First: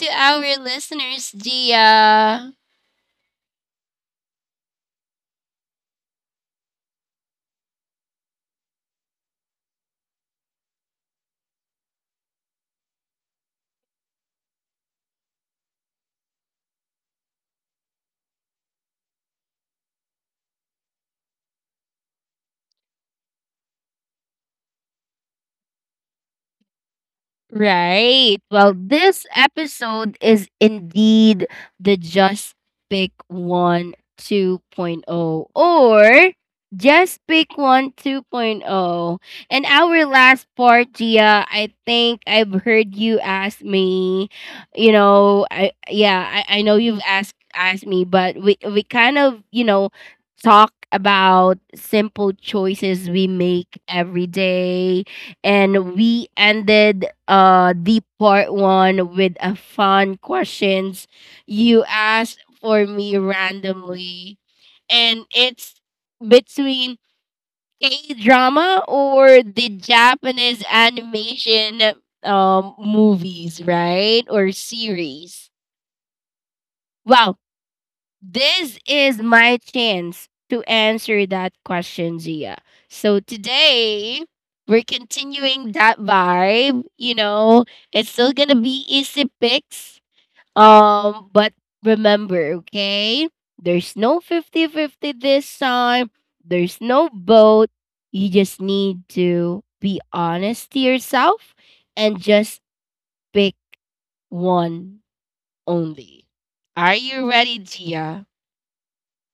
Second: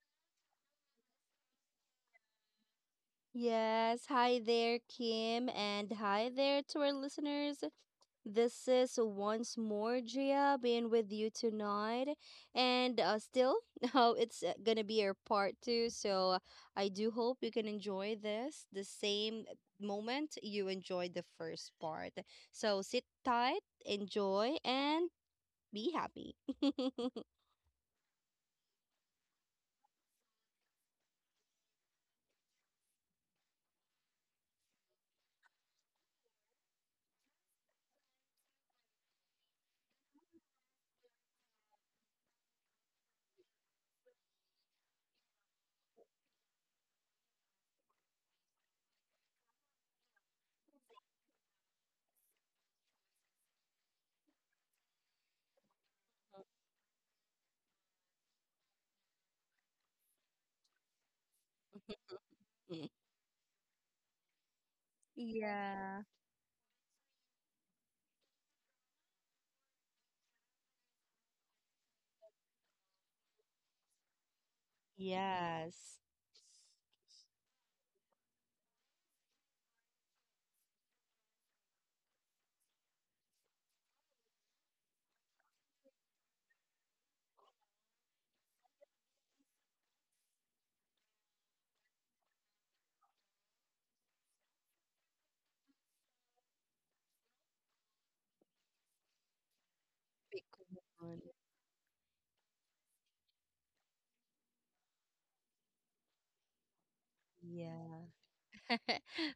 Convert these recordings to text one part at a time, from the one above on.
to our listeners, Gia. Yes, hi there, Kim, and hi there to our listeners. This is once more Gia being with you tonight, and still, oh, it's gonna be our part two. So I do hope you can enjoy this the same moment you enjoyed the first part. So sit tight, enjoy, and be happy. Right. Well, this episode is indeed the Just Pick One 2.0 or Just Pick One 2.0. And our last part, Gia, I think I've heard you ask me, I know you've asked me, but we kind of, talk about simple choices we make every day, and we ended the part one with a fun questions you asked for me randomly, and it's Yeah. between K drama or the Japanese animation movies, right? Or series. Yes. Wow, this is my chance to answer that question, Gia. So today, we're continuing that vibe. It's still gonna be easy picks. But remember, okay? There's no fifty-fifty this time. There's no vote. You just need to be Pick honest to one. yourself and just pick one only. Are you ready, Yeah. Gia?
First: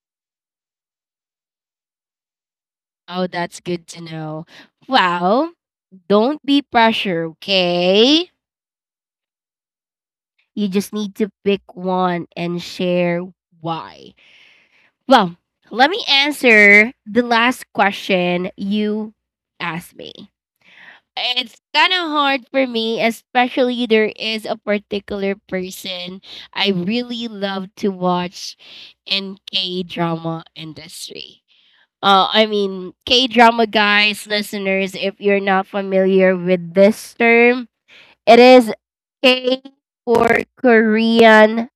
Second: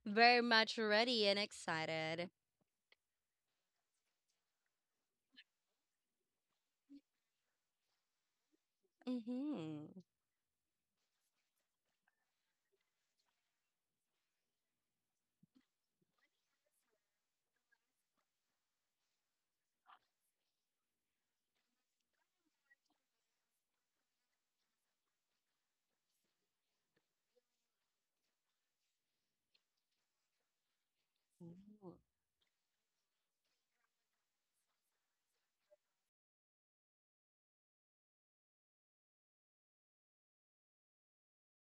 Very much ready and excited. Oh, that's good to know. Well, don't be pressure, okay? Mm-hmm. You just need to pick one and share why. Well, let me answer the last question you asked me. It's kind of hard for me, especially there is a particular person I really love to watch in K drama industry. I mean, K drama guys, listeners, if you're not familiar with this term, it is K for Korean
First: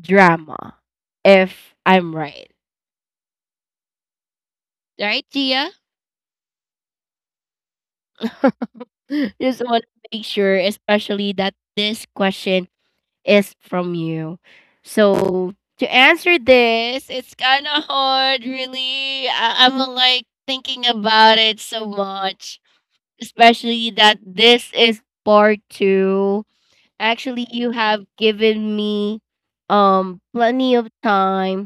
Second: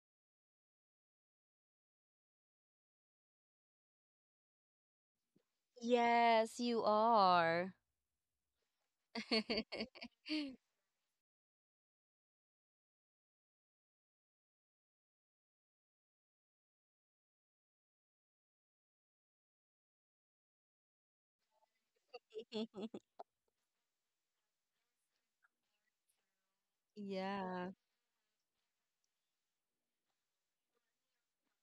drama, if I'm right. Right, Gia? Yes, you are. Just want to make sure, especially that this question is from you. So, to answer this, it's kind of hard, really. I'm like thinking about it so much, especially that this is part two. Actually, Yeah. you have given me plenty of time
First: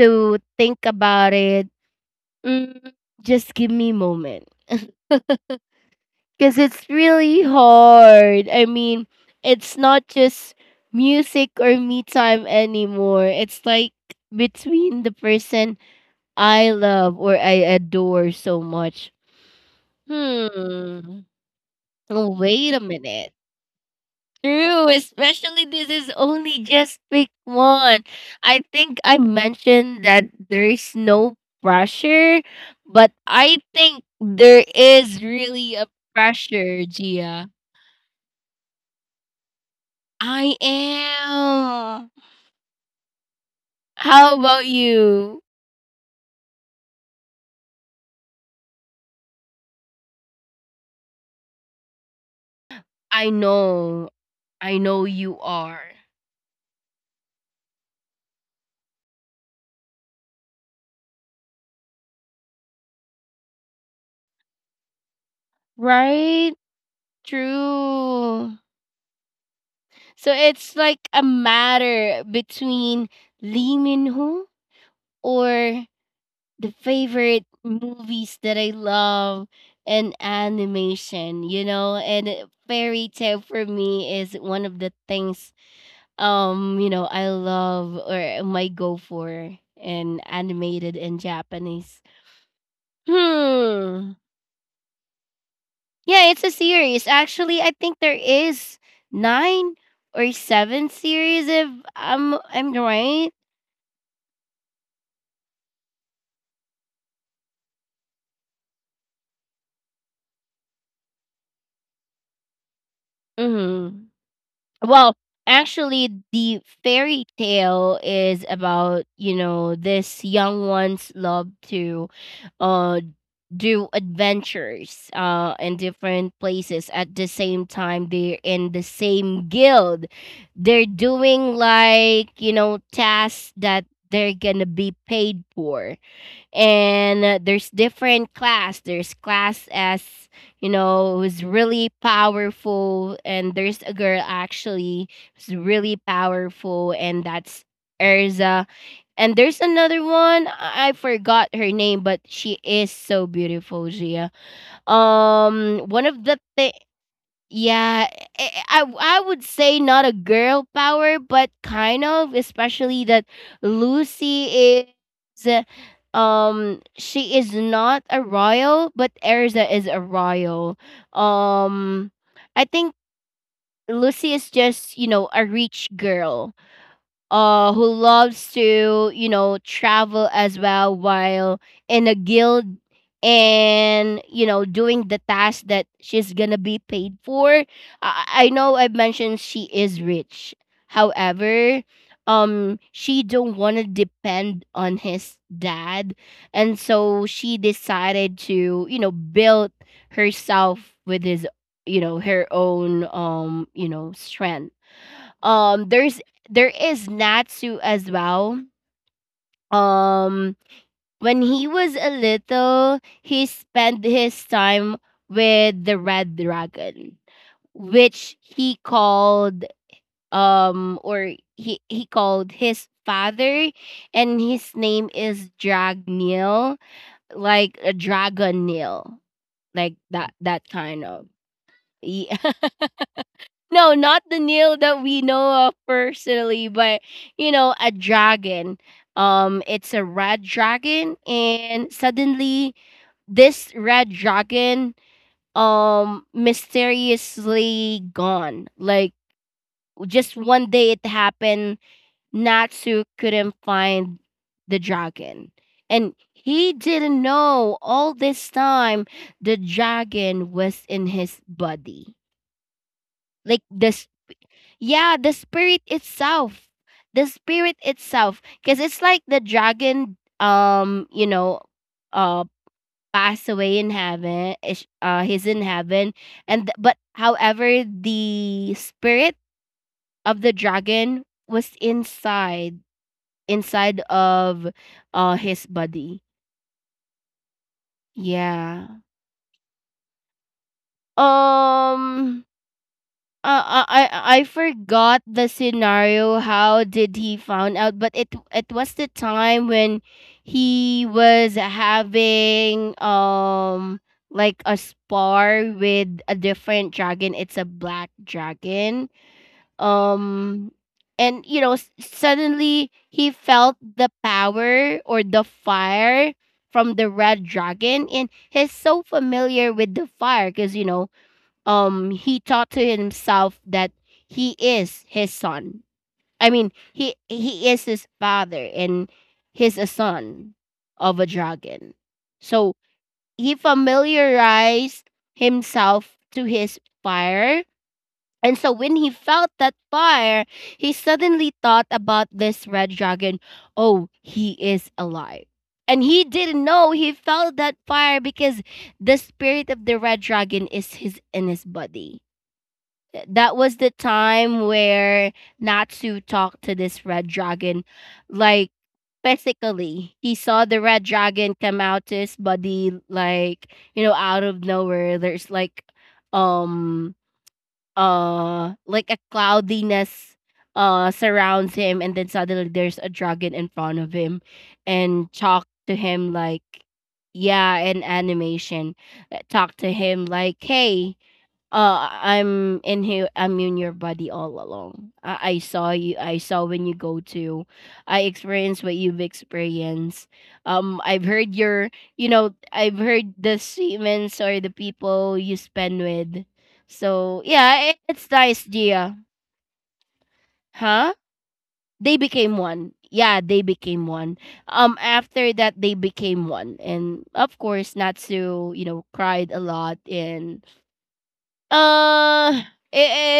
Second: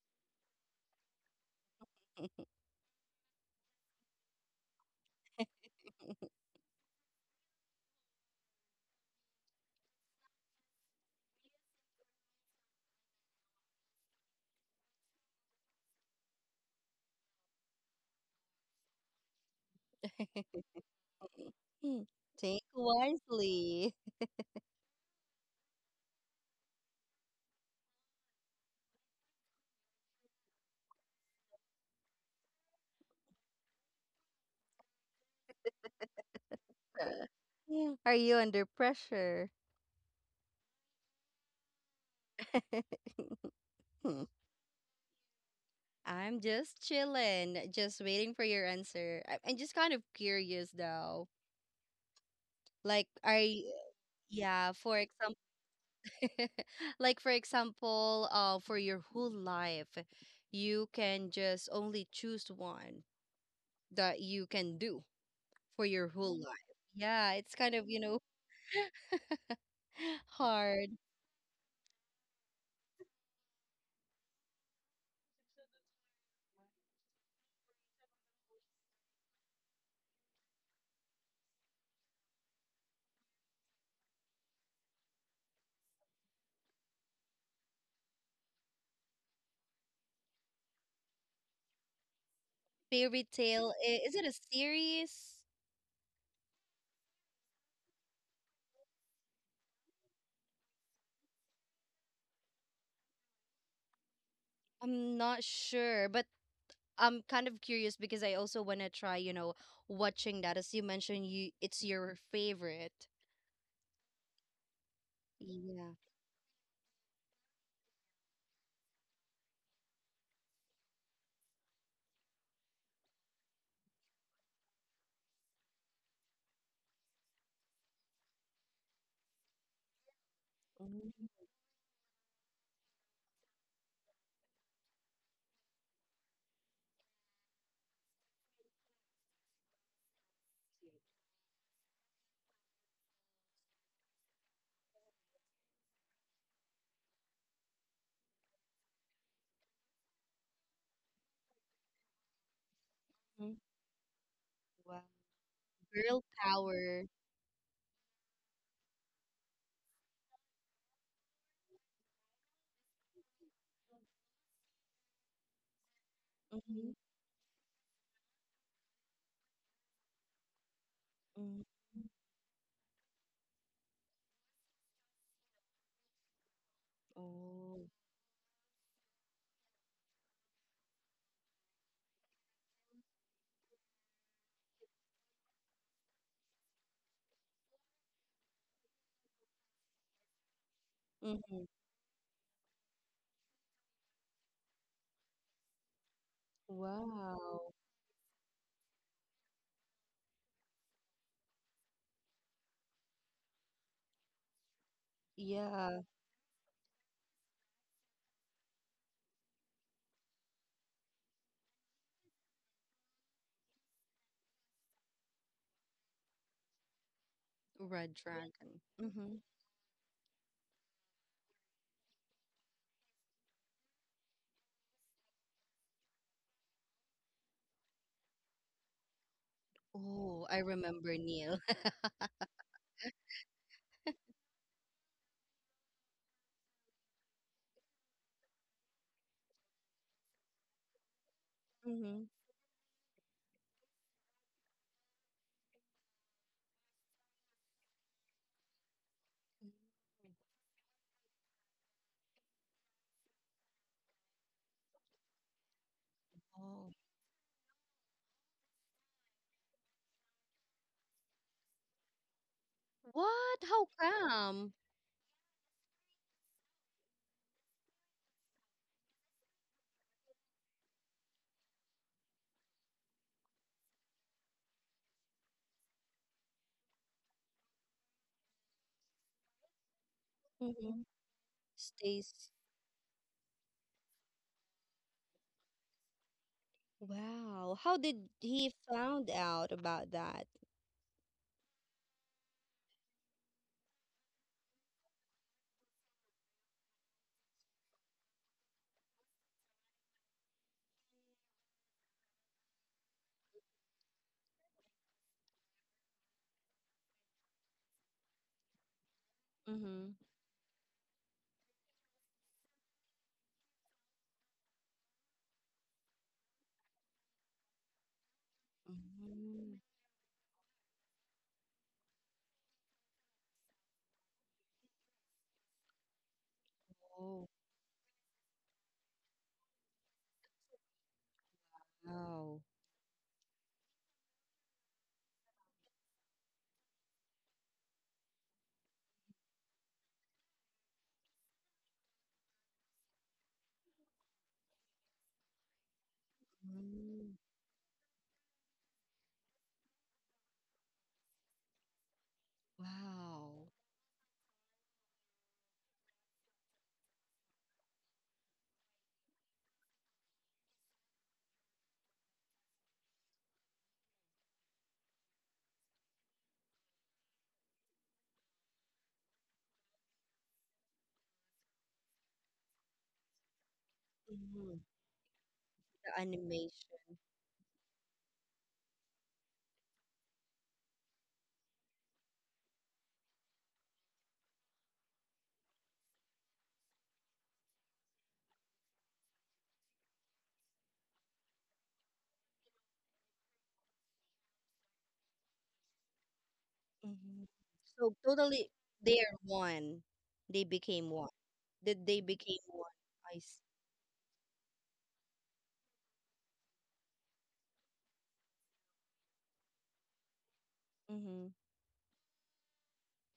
to think about it. Mm, just give me a moment, because it's really hard. I mean, it's not just music or me time anymore. It's like between the person I love or I adore so much. Hmm. Oh, Think wait a minute. wisely. True, especially this is only just pick one. I think I mentioned that there is no pressure, but I think there is really a pressure, Gia. Are you under pressure? I am. How about you? I'm just chilling, just waiting for your answer. I'm just kind of curious though. Like, I are you, know. yeah, I for know example, you are. like for example, for your whole life, you can just only choose one that you can do for your whole Right? life. Yeah, it's kind of, True. So it's hard. like a matter between Lee Min Ho or the favorite movies that I love and animation, and fairy tale for me is one of the things I love or might go for in animated in Japanese. Fairy tale, is Hmm. it a series? Yeah, it's a series. Actually, I think there is nine or seven series if I'm right. I'm not sure, but I'm kind of curious because I also want to try, watching that. As you mentioned, you it's your favorite. Mm-hmm. Well, Yeah. actually, the fairy tale is about this young one's love to, uh, do adventures, in different places at the same time. They're in the same guild. They're Mhm. doing like tasks that they're gonna be paid for, and there's different class there's class, as who's really powerful, and there's a girl actually who's really powerful, and that's Erza. And there's another one I forgot her name, but she is so beautiful, Gia, Wow. One Girl of the power. yeah, I, I I would say not a girl power, but kind of, especially that Lucy is, Mm-hmm. she is not a royal, but Erza is a royal. Um, I think Lucy is just a rich girl, who Oh. loves to travel as well while in a guild and doing the task that she's gonna be paid for. I know I mentioned she is rich, Mhm. however she don't want to depend on his dad, and so Wow. she decided to build herself with his you know her own strength. Yeah, There's there is Natsu as well. Um, when he was a little, he spent his time with the red dragon, Red which he Dragon. Mm-hmm. called, or he called his father, and his name is Dragneel, like a dragon Neil, like that Oh, I that kind remember of, Neil. yeah. No, not the Neil that we know of personally, but a dragon. It's a red dragon, and Mm-hmm. suddenly this red dragon mysteriously gone. Like just one day it happened, Natsu couldn't find the dragon. And he Oh. didn't know, all this time the dragon was in his body. Like What? How this. come? Yeah, the spirit itself. The spirit itself. Because it's like the dragon, uh, passed away in heaven. He's in heaven. And but however, the spirit of the Mm-hmm. dragon was Stays. inside, inside of his body. Wow. How did he Yeah. found out about that? Um Uh, uh, I I forgot the scenario. How did he found out? But it was the time when he was having like a spar with a different dragon. It's a black dragon. Mm-hmm. Um, and suddenly he felt the power or the fire from the red dragon, and he's so familiar Mm-hmm. with the fire because he thought to himself that he is his son. I mean, he Oh, he is his father, and he's a son of a dragon, wow. so he familiarized himself to his fire, and so when he felt that fire, he suddenly thought about this red dragon. Oh, he is alive. And he didn't know he Mm-hmm. felt that fire because the spirit of the red dragon is his in his body. That Wow. was the time where Natsu talked to this red dragon, like physically. He saw the red dragon come out to his body, like, out of nowhere. There's um, like, a cloudiness, surrounds him, and then suddenly there's a dragon in front of him, Mm-hmm. and talk to The him like, animation. yeah, an animation. Talk to him like, hey, I'm in here. I'm in your body all along. I saw you. I saw when you go to. I experienced what you've experienced. I've heard your. I've heard the statements or the people you spend with. Mm-hmm. So yeah, it, So it's nice, totally, they Gia. are one. They became Huh? one. That They they became became one. one. I Yeah, they became one. After that, they became one, and of course, Natsu, cried a lot, and Mm-hmm. uh,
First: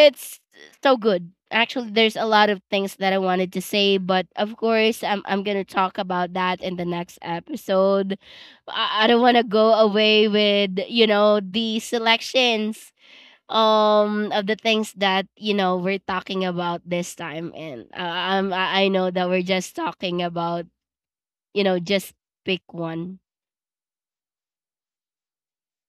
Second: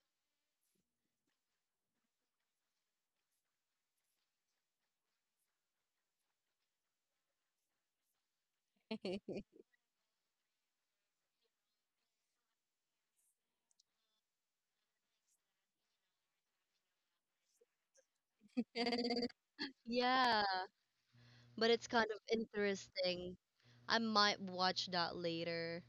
it's so good. Actually, there's a lot of things that I wanted to say, but of course, I'm gonna talk about that in the next episode. I don't want to go away with the selections of the things that we're talking about this time, and I know that we're just talking Yeah, about but it's kind just of pick one. interesting. I might watch that later.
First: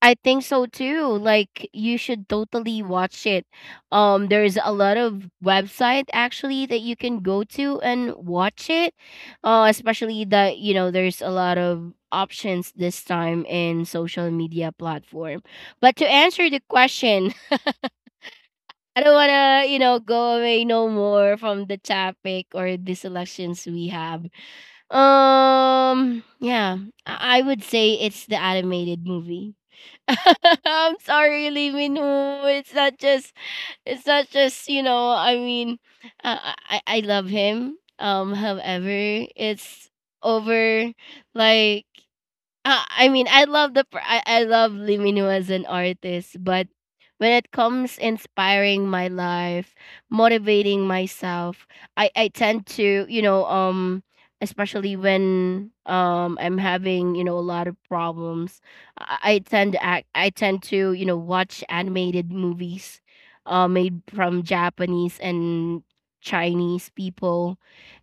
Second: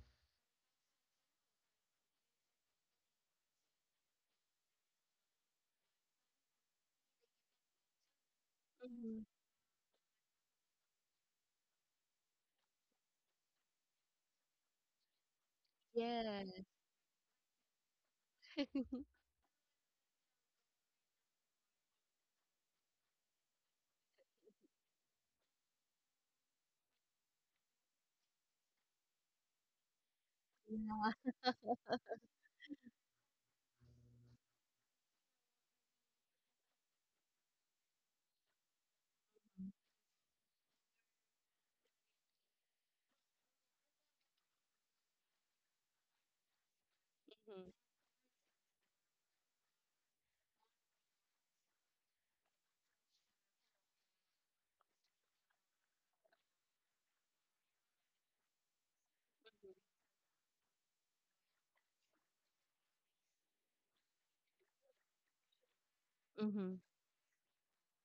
I think so too. Like you should totally watch it. There's a lot of website actually that you can go to and watch it. Hmm. Especially that there's a lot of options this time in social media platform. But to Yeah. answer the question, I don't want to, go away no more from the topic or the selections we have. Yeah, I would say it's the animated movie. I'm sorry, Lee Min Ho. It's not just, I mean, I love him. However, it's over, like I mean, I love the I love Limino as an artist, but when it comes inspiring my life, motivating myself, I tend to especially when I'm having a lot of problems, I tend to act I tend to you know watch animated movies, made from Japanese and Mm-hmm. Chinese people,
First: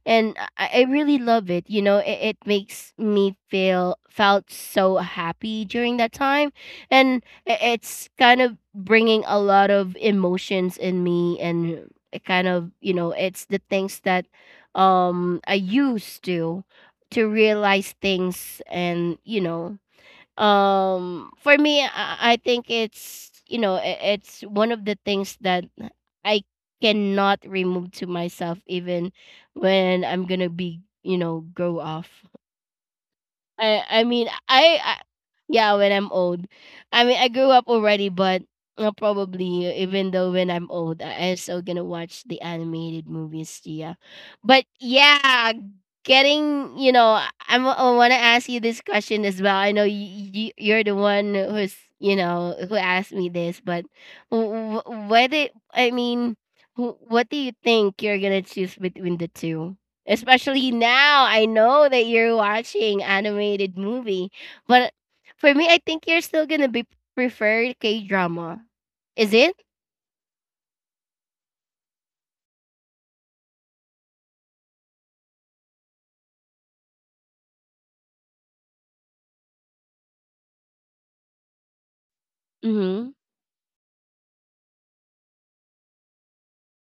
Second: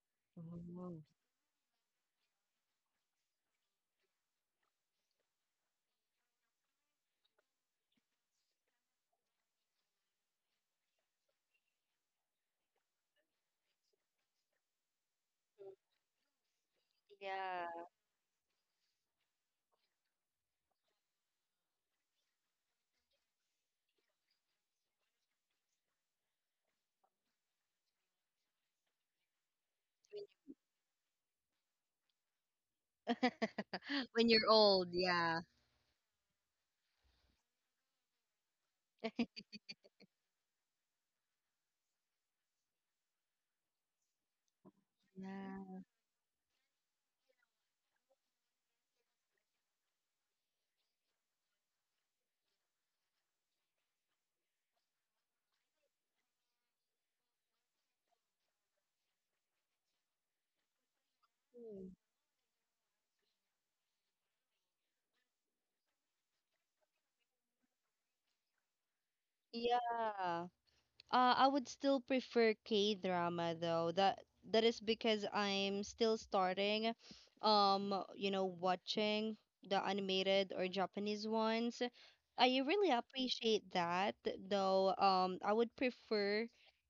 and I Oh. really love it. It, it makes me feel felt so happy during that time, and it's kind of bringing a lot of emotions in me, and it kind of, it's the things that I used to Yeah. realize things, and for me, I think it's it's one of the things that I cannot remove to myself, even when I'm gonna be grow off. I I mean When you're I, old, I yeah. yeah, when I'm old, I mean I grew up already, but probably even though when I'm old, I'm still gonna watch the animated movies. Yeah, but yeah, Yeah. getting you know I- I'm I want to ask you this question as well. I know you're the one who's who asked me this, but wh- wh- what it I mean, what do you think you're gonna choose between the two? Especially now I Mm. know that you're watching animated movie, but for me I think you're still gonna be prefer K drama, is it? Yeah. I would still prefer K drama though. That is because I'm still starting, watching the animated or Japanese ones. I really Mm-hmm. appreciate that though. I would prefer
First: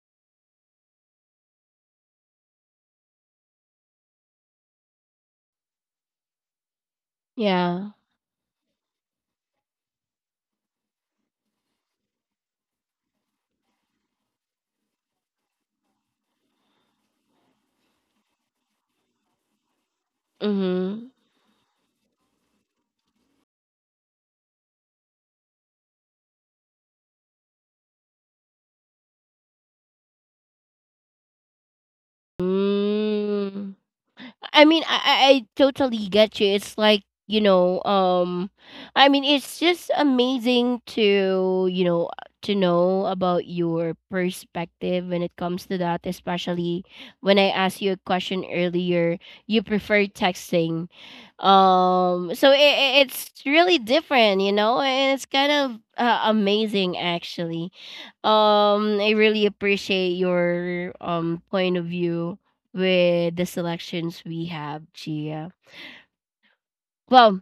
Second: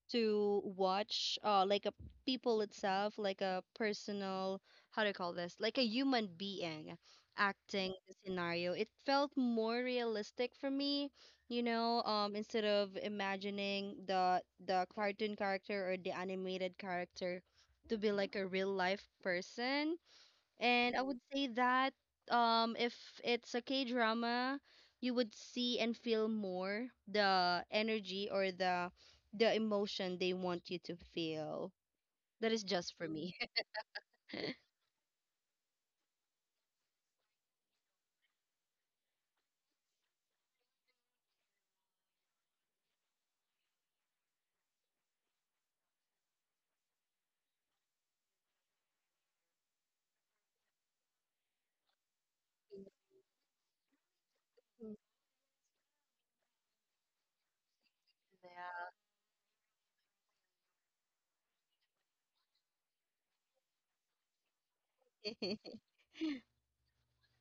to watch like a people itself, like a personal, how do you call this? Like a human being Yeah. acting the scenario. It felt more realistic for me instead of imagining the cartoon character or the animated character to be like a real life person, and I Mm-hmm. Would say that if it's a K drama, you would see and feel more the energy or the emotion they want you to feel. That is just for me. Mm. I mean, I totally get you. It's like, I mean, it's just amazing to know about your perspective when it comes to that, especially when I asked you a question earlier, you prefer texting. So, it's really different, and it's kind of amazing actually. I really appreciate your point of view with the selections we have, Gia. Yeah. Well,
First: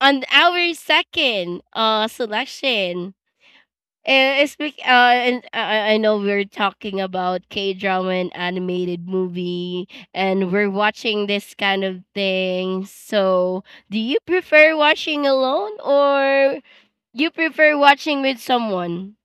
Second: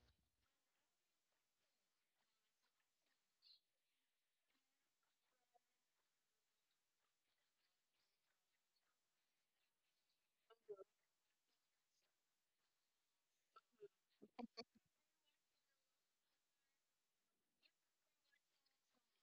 on our second selection, eh, it's bec- uh, and I know we're talking about K drama and animated movie, and we're watching this kind of thing. So, do you prefer watching alone or you prefer watching with someone?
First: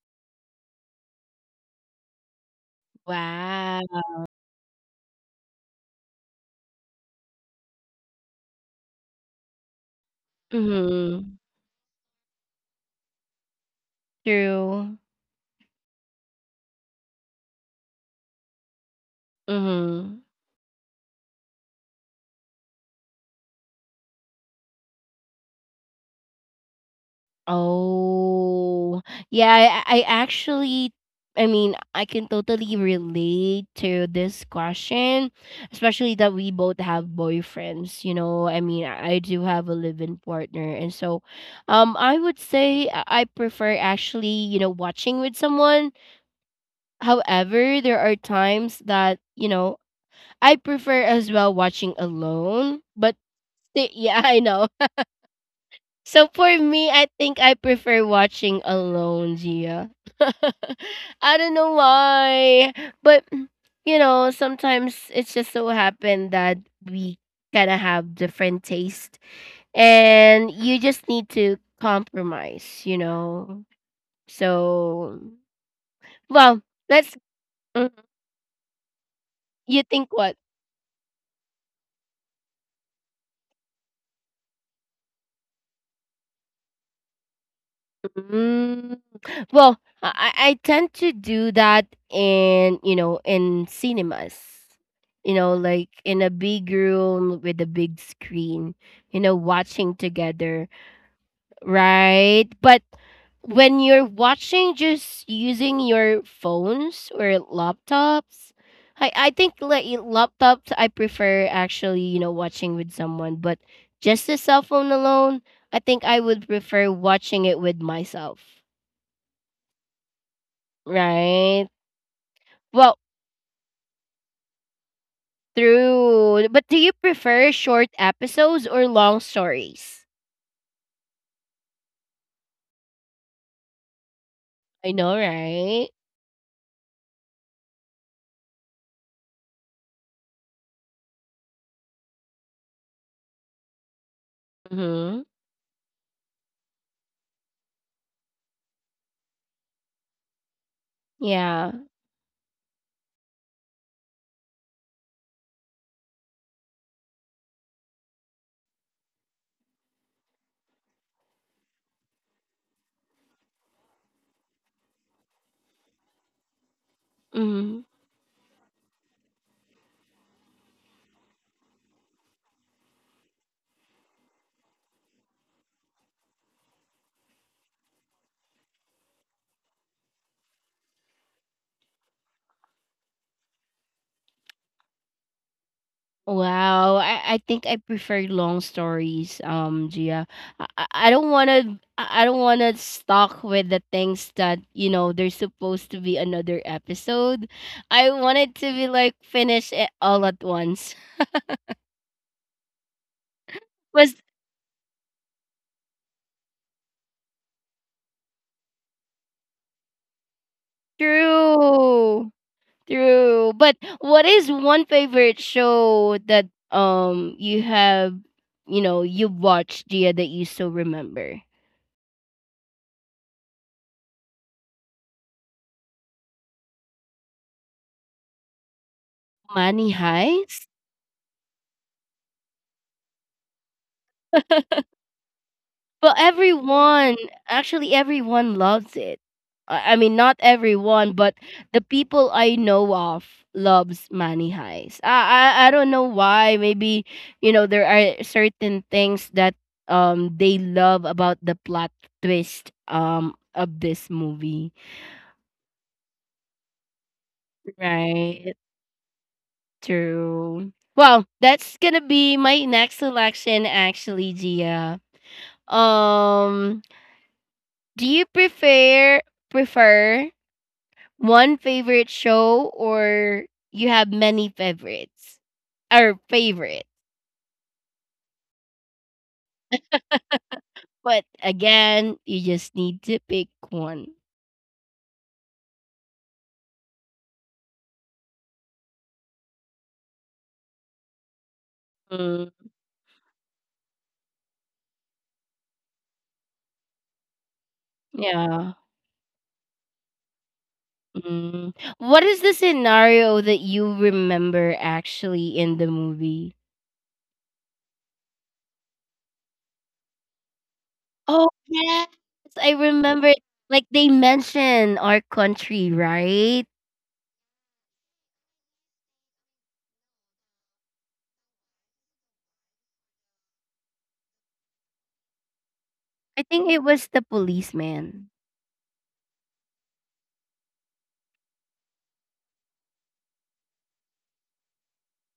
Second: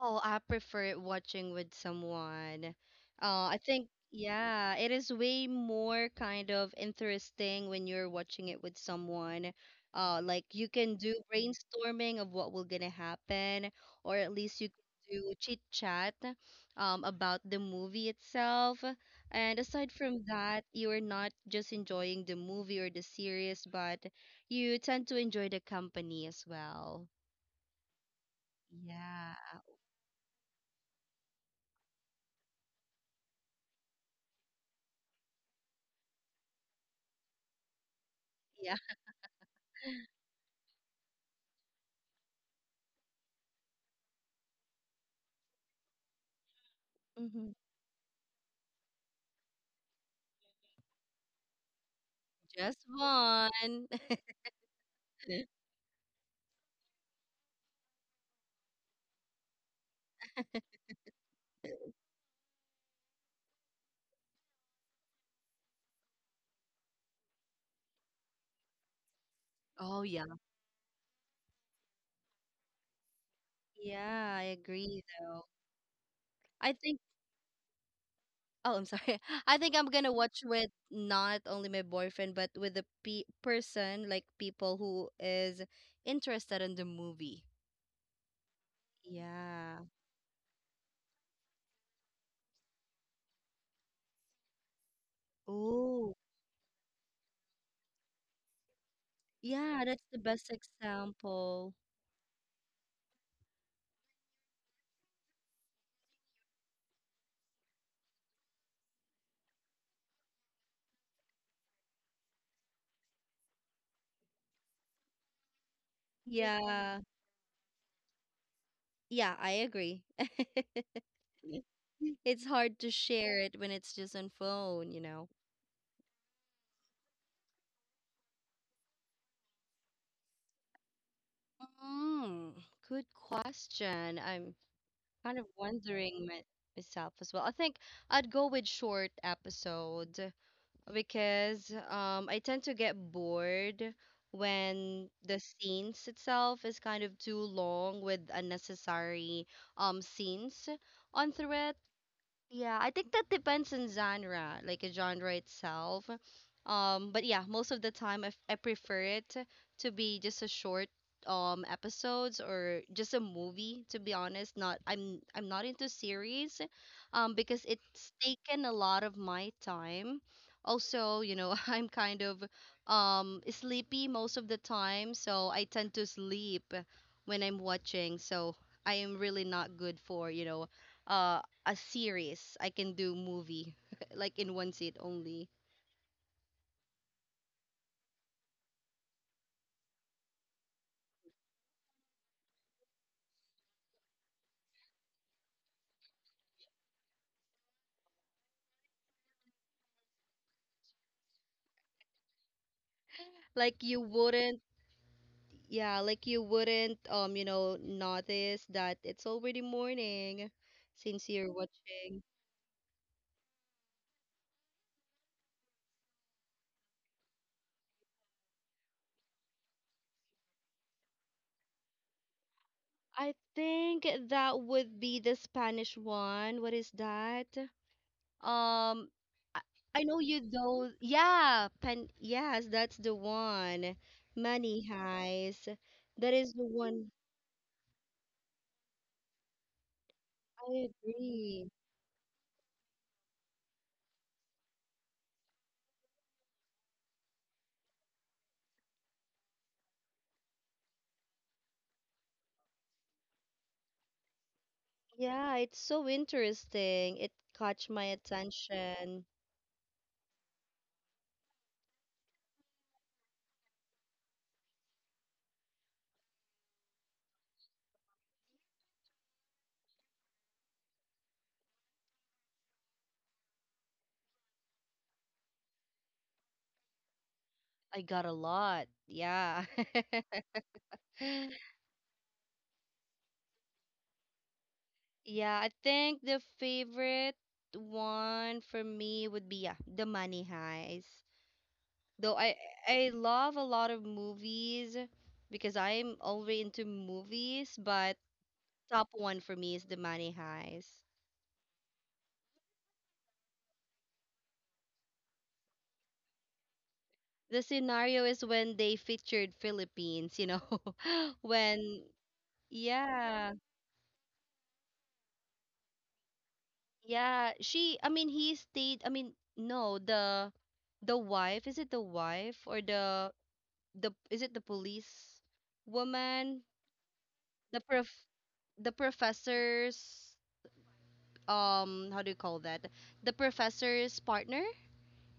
Oh, I prefer watching with someone. I think, Wow. yeah, it is way more kind of interesting when you're watching it with someone. Like you can do Mm-hmm. brainstorming of what will gonna happen, or at least you can True. do chit chat about the movie itself. And aside Mhm. from that, you are not just enjoying the movie or the series, but you tend to enjoy the company as well. Oh. Yeah, Yeah. I actually, I can totally relate to this question, especially that we both have boyfriends, you know. Yeah. I do have a live-in partner. And so, I would say I prefer actually, you know, watching with someone. Mhm. However, there are times that, you know, I prefer as well watching alone, Just but one. Yeah, I know. So for me, I think I prefer watching alone, Gia. I don't know why, but you know, sometimes it's just so happened that we kind of have different taste Oh, yeah. and you just need to compromise, you know. Yeah, I agree So, though. well, I think let's mm, oh, I'm sorry. I think you I'm think gonna what? watch with not only my boyfriend but with the pe person like people who is interested in the movie. Mm. Yeah. Well, I tend to do that in, you know, in cinemas, you know, like Oh, in a big room with a big screen, you know, yeah, watching that's the best together, example. right? But when you're watching just using your phones or laptops, I think like laptops I prefer actually, you know, watching with someone, but just the cell phone alone, I think I would prefer Yeah. watching it with myself, Yeah, I agree. right? It's hard to Well, share it, when it's just on phone, you know. true. But do you prefer short episodes or long stories? Mm, Good question. I'm I know, kind of right? wondering myself as well. I think I'd go with short episode because I tend to get bored when Mm-hmm. the scenes itself is kind of too long with unnecessary scenes on through Yeah. it. Yeah, I think that depends on genre, like a genre itself. But yeah, most of the time I prefer it to be just a short episodes or just a movie to be honest. Not I'm not into series because Mm-hmm. it's taken a lot of my time. Also, I'm kind of sleepy most of the time, so I tend to sleep when I'm watching. So I am really not good for, uh, a series. I can do movie like in one seat only. Wow. I think I prefer long stories, Gia. I don't wanna I don't wanna stuck with the things that, you know, there's supposed to be another episode. I want it to be like finish it all at once. Like you Was wouldn't yeah, like you wouldn't, notice that it's already morning since you're watching. true. True. But what is one favorite show that you have, you know, you watched, Gia, that you still remember? I think that would be the Spanish one. What is that? Um I, Money I know you Heist? don't, yeah, pen yes, that's the one. Money heist. Well, That is the one. everyone, actually, everyone loves it. I mean, not I everyone, but agree. the people I know of loves Money Heist. I don't know why. Maybe you know there are certain things that they love about the plot twist of this movie. Yeah, it's so interesting. It caught my Right. attention. True. Well, that's gonna be my next selection actually, Gia. Um do you prefer one favorite show or you have many favorites? Or favorite. I got a lot. Yeah. But again, you just need to pick one. Yeah, I think the favorite one for me would be yeah, The Money Heist. Though Mm, I love a lot of movies because I'm already into movies, but yeah. top one for me is The Money Heist. Mm. What is the scenario that you remember actually in the movie? The scenario is when they featured Philippines, Oh, when yes, I remember, yeah. like, they mentioned our country, right? Yeah, she, I mean, he stayed, I mean, no, the wife, is it the wife or the is it the police I woman? think it was the The prof policeman. the professor's how do you call that? The professor's partner,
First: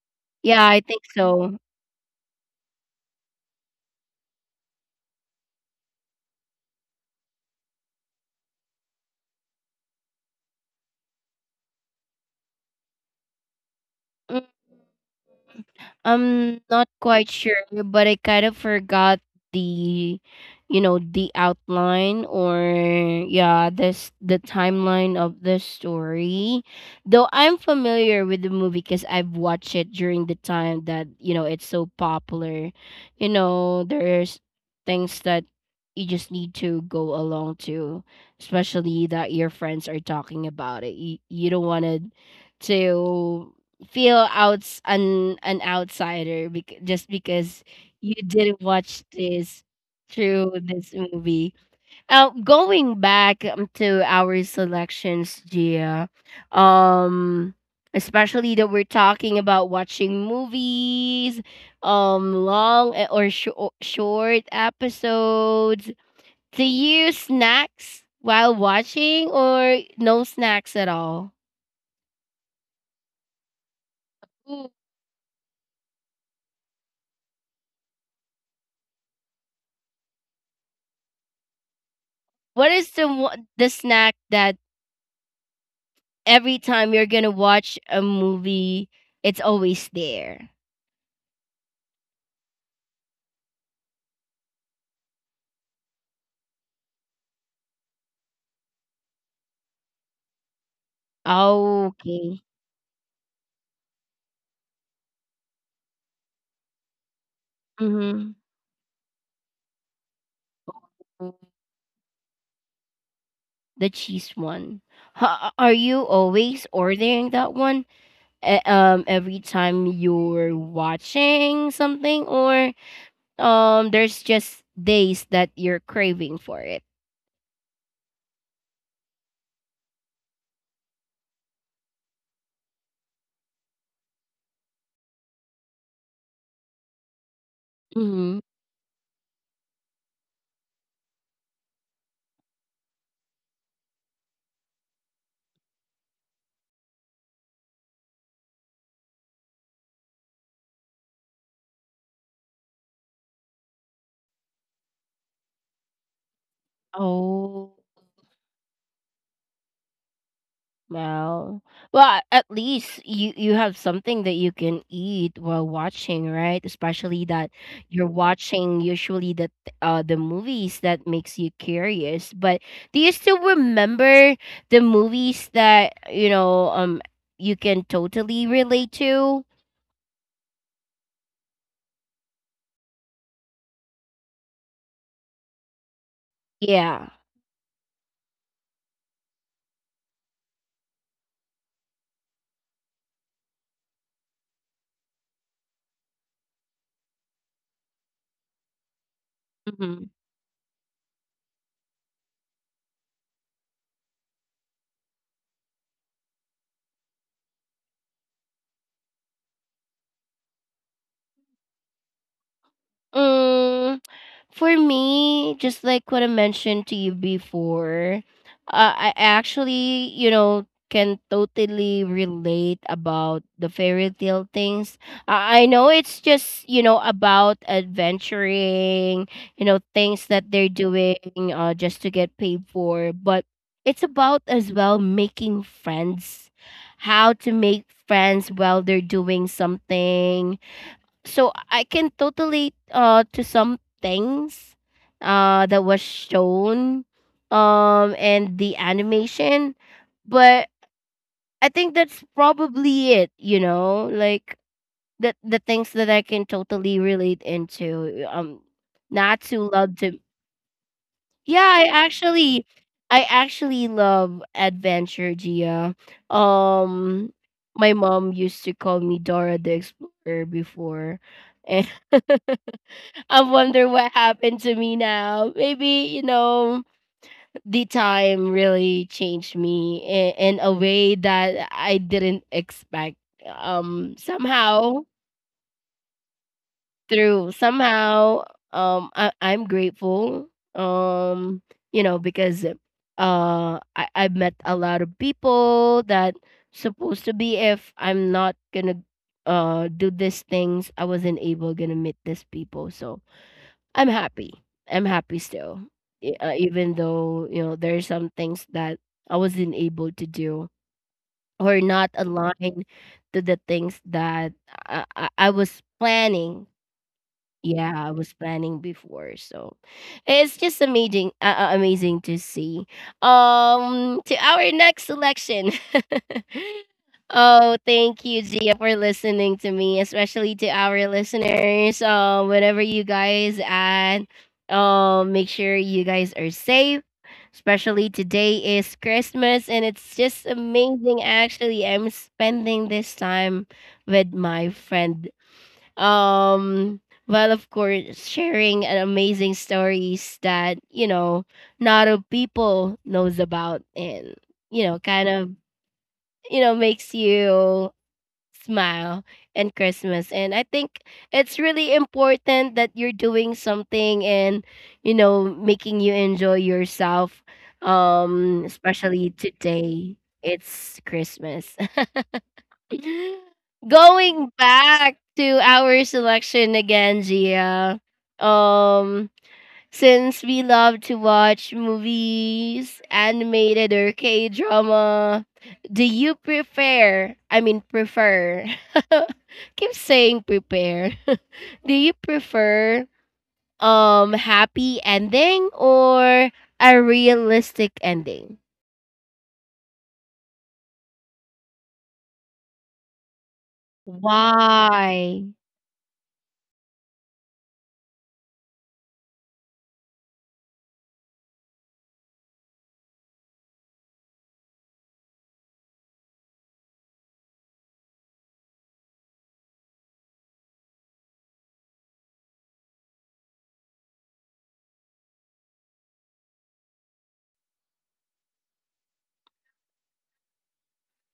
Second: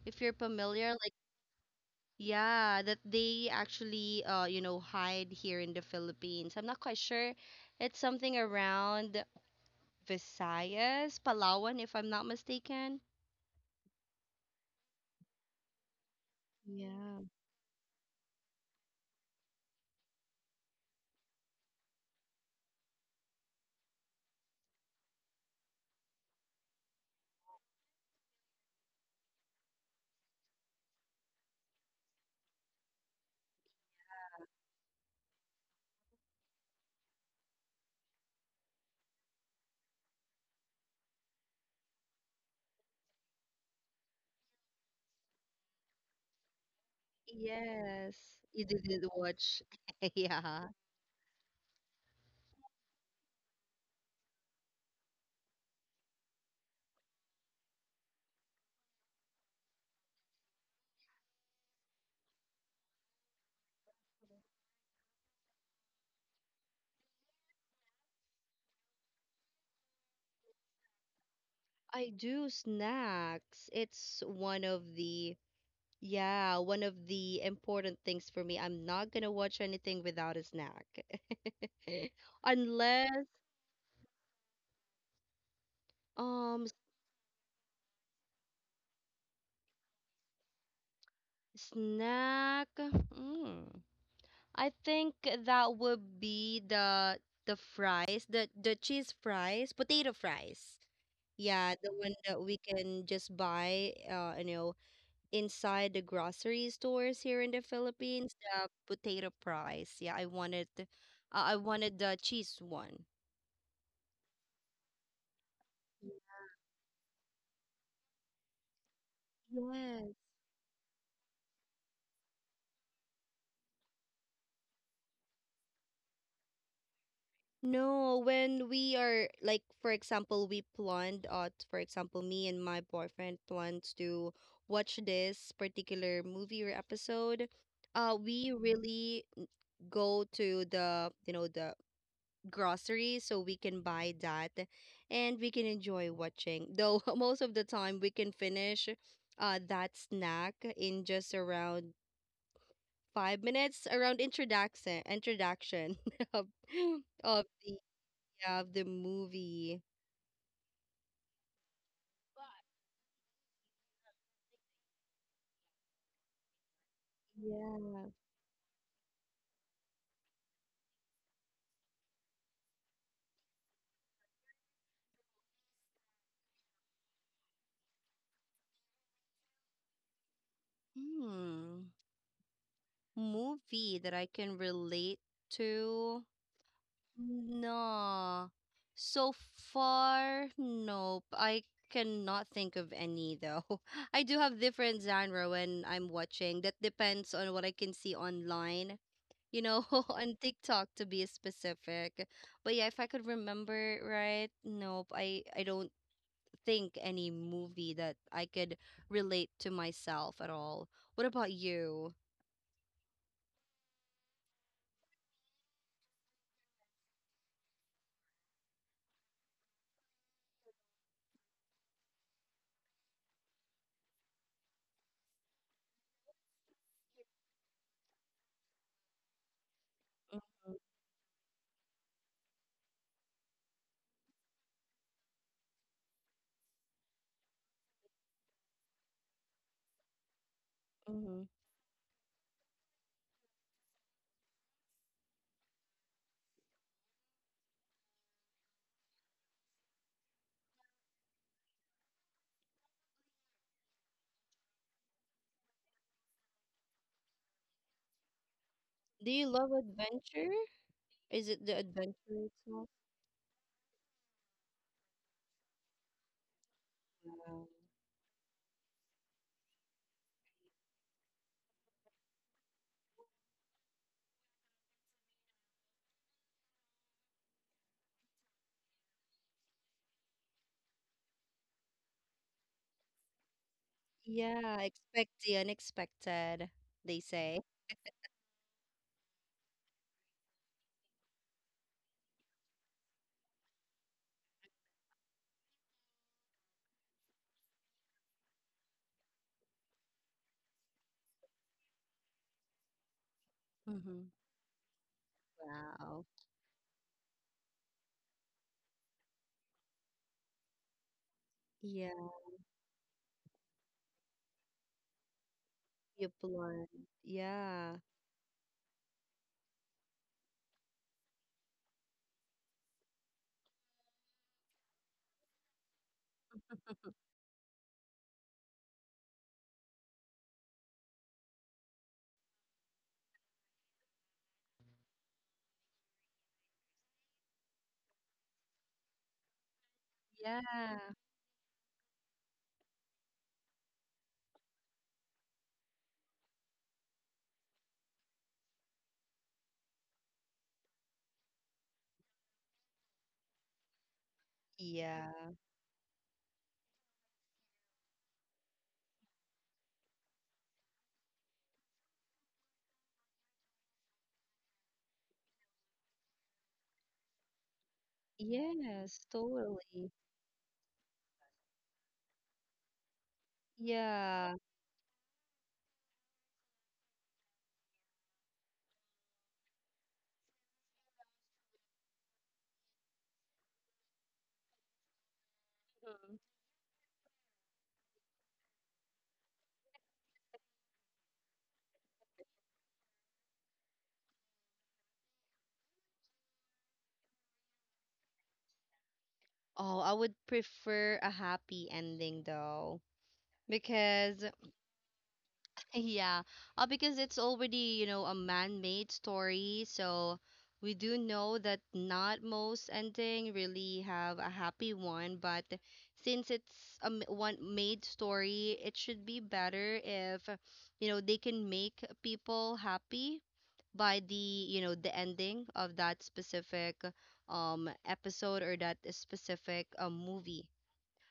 if you're Yeah, I familiar, think like so. yeah, that they actually hide here in the Philippines. I'm not quite sure. It's something around Visayas, Palawan, if I'm not mistaken. I'm not Yeah. quite sure, but I kind of forgot the, you know, the outline or yeah, this the timeline of the story. Though I'm familiar with the movie because I've watched it during the time that you know it's so popular. You know, there's things that you just need to go along to, especially that your friends are talking about it. You don't want to feel outs an outsider just because Yes, you you didn't watch didn't watch. this through Yeah. this movie. Going back to our selections, Gia, um, especially that we're talking about watching movies, long short episodes. Do you snacks while watching or no snacks at all? I do snacks. It's Ooh, yeah, one of the important things for me. I'm not gonna watch anything without a snack. what is Unless, the snack that every um, time you're gonna watch a movie, it's always there. snack. I think that would be the fries, the cheese fries, potato fries. Yeah, the one Okay. that we can just buy, inside the grocery stores here in the Mm-hmm. Philippines, the potato fries. Yeah, I wanted the cheese one. The cheese one. Are you always ordering that one? Every time Yes. you're watching something, or there's just days that you're craving for it. No, when we are like, for example, we planned, for example, me and my boyfriend plans to watch this particular movie or episode. Mm-hmm. We really go to the groceries so we can buy that and we can enjoy watching. Though most of the time we can finish that snack in just around 5 minutes around introduction of of Oh. the of the movie. Well, well, at least you you have something that you can eat while watching, right? Especially that you're Yeah. watching usually the movies that makes you curious. But do you still remember the movies that, you know, you can totally relate to? Hmm. Movie that I can relate to. Yeah. No. So far, nope. I cannot think of any though. I do have different genre when I'm watching. That depends on what I can see online, Mm-hmm. on TikTok to be specific. But yeah, if I could remember right, nope. I don't think any movie that I could relate to myself at all. What about you? Mm, for me, just like what I mentioned to you before, I actually, you know, can totally relate about the fairy tale things. I know it's just, you know, about adventuring, you know, things that they're doing, just to get paid for, but it's about as well making friends, how to make friends while they're doing something, Hmm. so I can totally to some things that was shown and the animation, but I think that's probably it, you know, like the things that I can totally relate into, Do you Natsu love loved to adventure? Is it the yeah, adventure itself? I actually love adventure, Gia. um my mom used to call me Dora the Explorer before and I wonder what happened to me now. Maybe, you know, the time really changed me in a way that I didn't expect. Yeah, Somehow, expect the unexpected, they through say. somehow, I, I'm grateful. Um, you know, because I met a lot of people that supposed to be if I'm not gonna do these things, I wasn't able gonna meet these people. So I'm Mm-hmm. happy. I'm happy still. Wow. Even though, you know, there are some things that I wasn't able to do or not Yeah, aligned to the things that I was you planning blonde. yeah, Yeah. I was planning before, so it's just amazing, amazing to see. To our next selection. Oh, thank you, Gia, for listening to me, especially to our listeners. Whenever you guys and make sure you guys are safe. Especially today is Christmas, and it's just Yeah. amazing. Actually, I'm spending this time with my friend, um, while of course sharing an amazing stories that, you know, not a people knows about and, you know, kind Yeah. of, you know, makes you smile and Christmas. And I think it's really important that you're doing something and, you know, making you enjoy yourself. Yes, Especially totally. today. It's Christmas. Going Yeah. back to our selection again, Gia. Um, since we love to watch movies, animated or K drama, do you Mhm. prefer? Prefer. Keep saying prepare. Do you prefer happy ending or a realistic ending? Oh, I would prefer a happy ending though, because Why? yeah, because it's already, a man-made story, so we do know that not most ending really have a happy one, but since it's a one made story, it should be better if, they can make people happy by the ending of that specific episode or that specific movie.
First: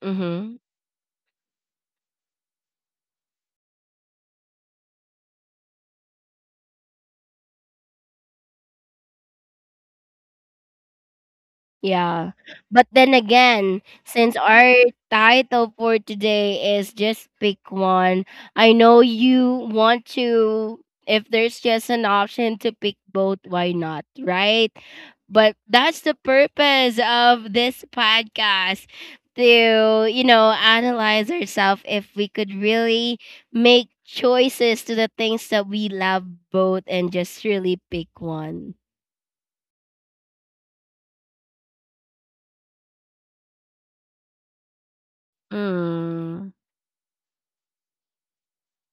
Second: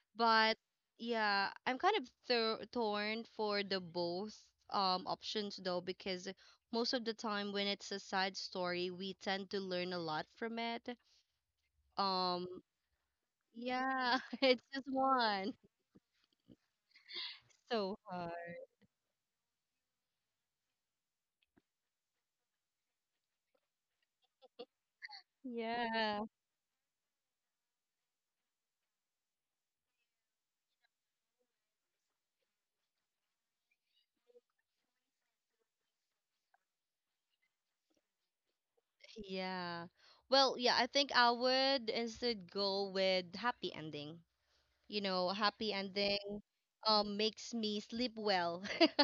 Mm-hmm. But yeah, I'm kind of torn for the both options though because most of the time when it's a sad story, we tend to learn a lot from it. Yeah. Um But then again, yeah, since it's our just one. title for today is just pick So one, hard. I know you want to, if there's just an option to pick both, why not? Right? But that's the Yeah. purpose of this podcast to, you know, analyze ourselves if we could really make choices to the things that we love both and just really pick one. Yeah. Well, yeah, I think I would instead go with happy ending. Happy ending Mm. Makes me sleep well.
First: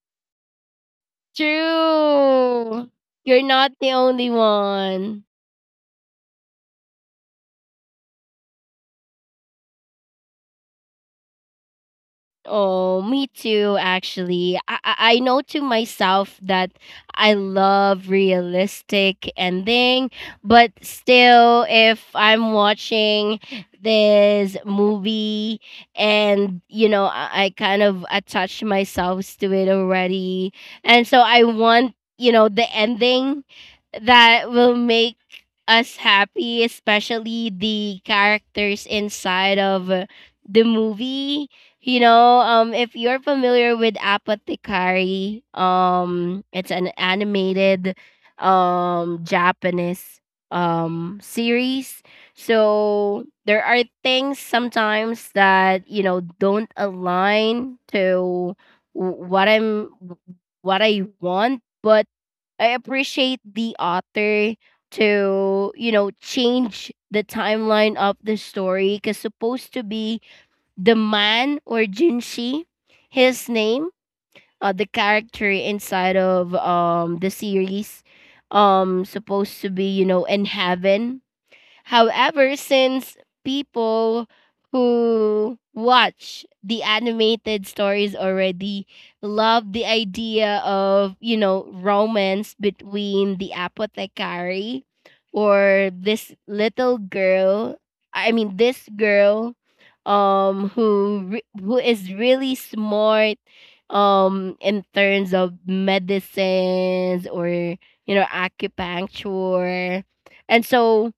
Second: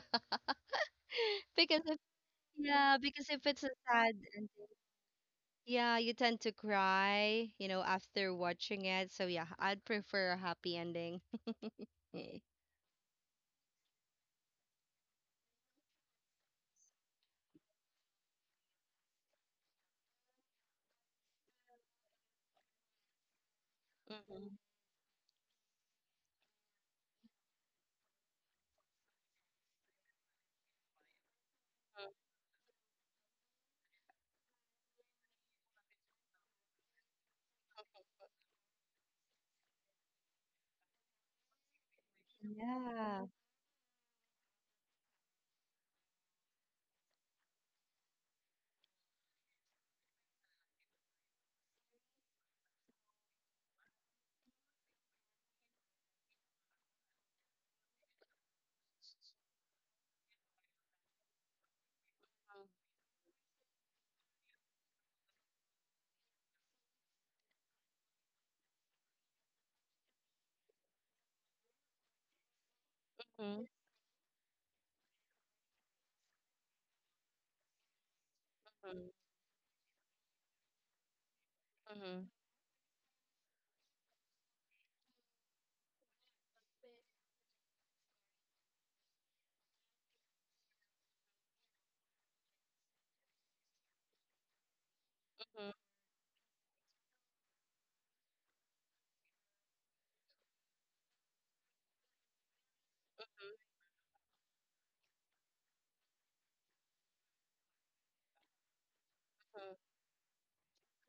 Because if True. yeah, because You're if it's not a the sad. only one. Yeah, you tend to cry, after watching it. So yeah, I'd prefer a happy ending. Oh, me too, actually. I know to myself that I love realistic ending, but still, if I'm watching Mm-hmm. this movie and, you know, I kind of attach myself to it already. And so I want, you know, the ending that will make us happy, especially the characters inside of the movie, you know, if you're Yeah. familiar with Apothecary, it's an animated, Japanese, series. So there are things sometimes that you know don't align to w- what I'm, what I want, but I appreciate the author to you know change the timeline of the story because supposed to be the man or Jinshi, his Mm-hmm. name, the character inside of the series, supposed to be you know in heaven. Mm-hmm. However, since people who watch the animated stories already love the idea of, you know, romance between the apothecary Mm-hmm. or this little girl, I mean this girl who is really smart in terms of medicines or you know acupuncture, and so,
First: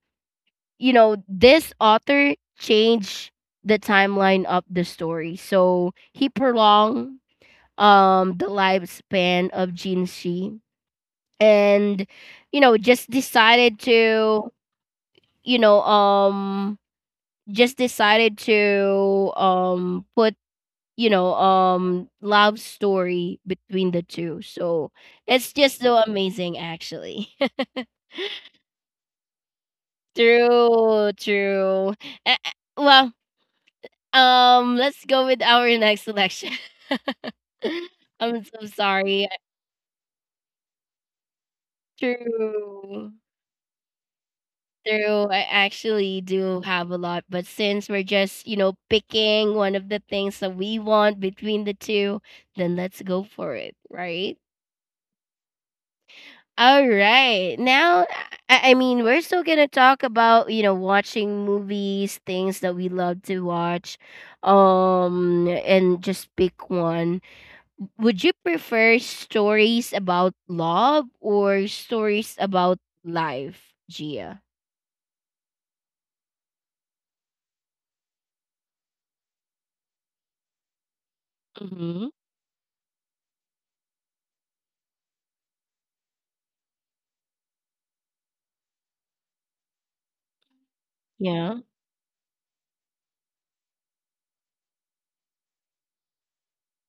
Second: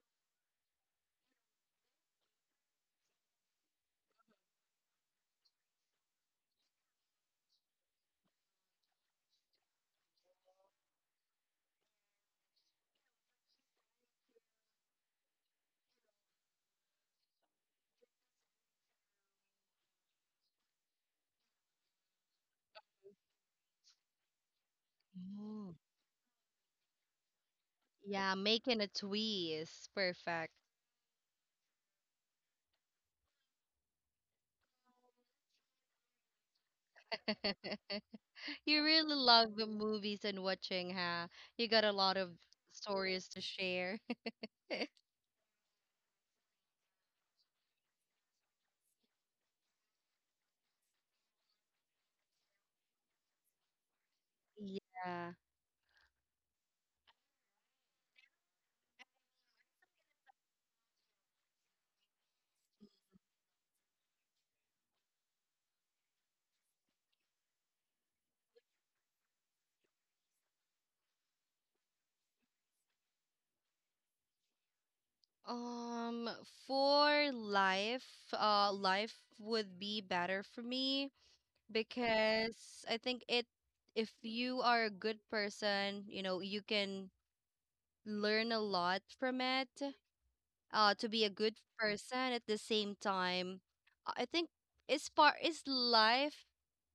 you know, this author changed the timeline of the story. So he prolonged the lifespan of Jinxi, and you know just decided to you know um just decided to put, you know, love story between the two. So it's Oh. just so amazing actually. Yeah, making a twist. Perfect. True, true. Eh, eh, Well, let's go with our next selection. I'm so You really sorry. love the movies and watching, huh? You got a lot of True. stories to share. True. I actually do have a lot, but since we're just, you know, picking one of the things that we want between the two, then let's go for it, right? Yeah. All right. Now, I mean, we're still going to talk about, you know, watching movies, things that we love to watch, and just pick one. Would you prefer stories about love or stories about life, Gia? Um, for life, life would be better for me Mm-hmm. because I think it if you are a good person, you can learn a lot from it. To be a good Yeah. person at the same time, I think it's part is life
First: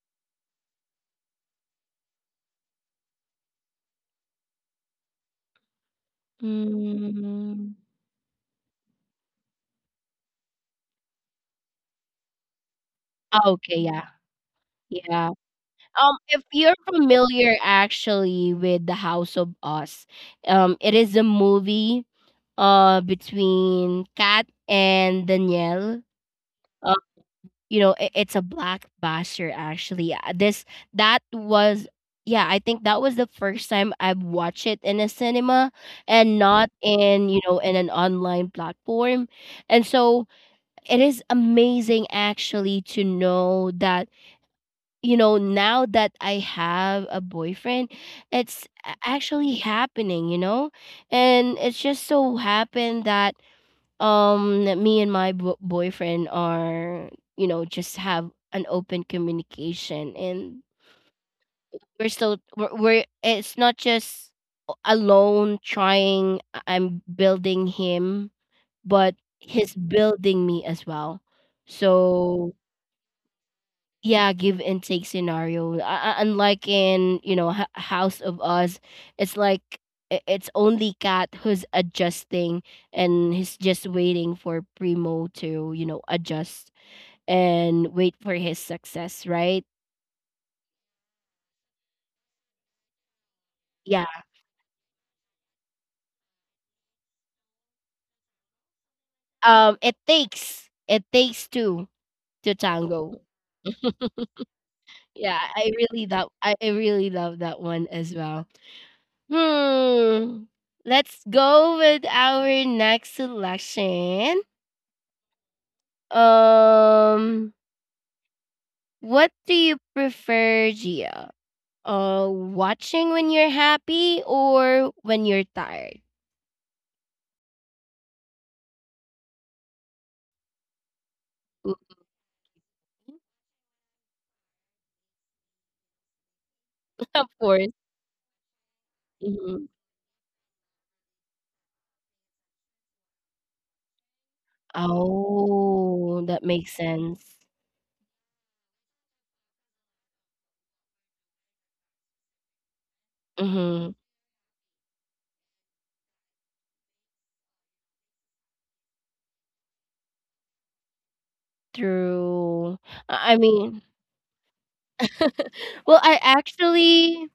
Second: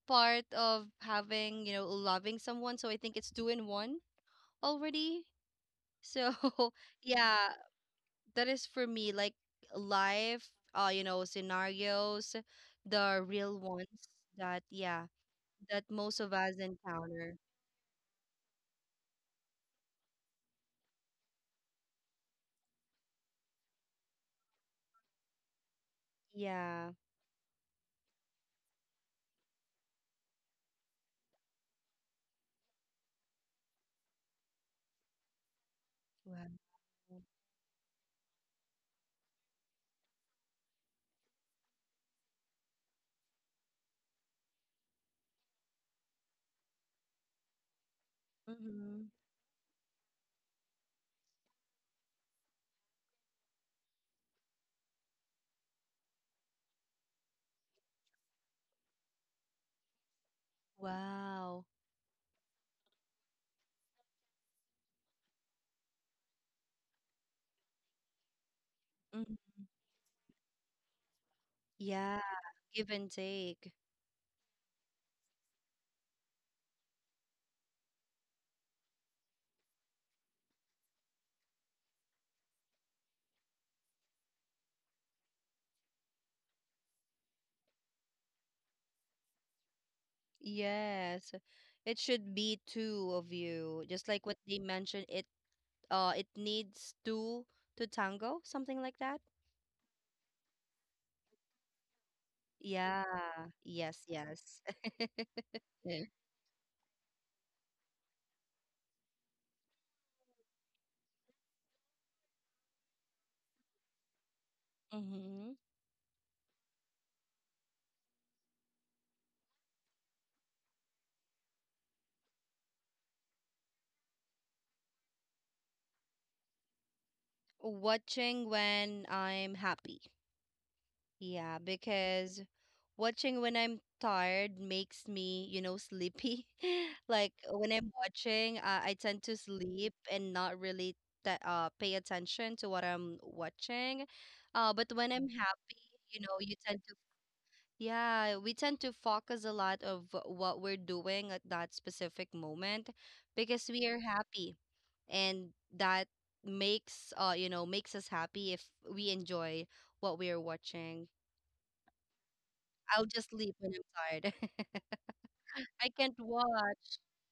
part of having loving someone. So I think it's two in one already. So yeah, Mm. that is for me like life. Scenarios, the real Okay, yeah. ones that yeah Yeah. that most of If us you're encounter. familiar actually with The House of Us, it is a movie between Kat and Danielle. Yeah. You know, it's a blockbuster actually. This that was Yeah, I think that was the first time I've watched it in a cinema and Wow. not in, you know, in an online platform. And so it is amazing actually to know that, you know, now that I have a boyfriend, it's Mm-hmm. actually happening, and it's just so happened that me and my boyfriend are, just have an open communication. And Wow. we're it's not just alone trying. I'm building him, but Mm. he's building me as well. Yeah, So give and take. yeah, give and take scenario. Unlike in, you know, House of Us, it's like it's only Cat who's adjusting and he's just waiting for Primo to, you know, adjust and wait for his success, right? Yes. It should be two of you. Just Yeah. like what they mentioned, it needs two to tango, something like that. It takes two to Yeah. tango. Yes, yes. Yeah, I Yeah. really love I really love that one as well. Hmm. Let's go with our next selection. Mm-hmm. Um, what do you prefer, Gia? Watching when you're happy or when you're tired? Watching when I'm happy. Yeah, Mm. because watching when I'm tired makes me, sleepy. Of Like course. when I'm watching, I tend to Hmm. sleep and not really that pay attention to what I'm watching. But when I'm happy, you Oh, know, that you makes tend to sense. yeah, we tend to focus a lot of what we're doing at that specific moment because we Mm-hmm. are happy, and that makes you know makes us happy if we enjoy what we are watching. True. I'll just I sleep when mean, I'm tired. I well, can't watch.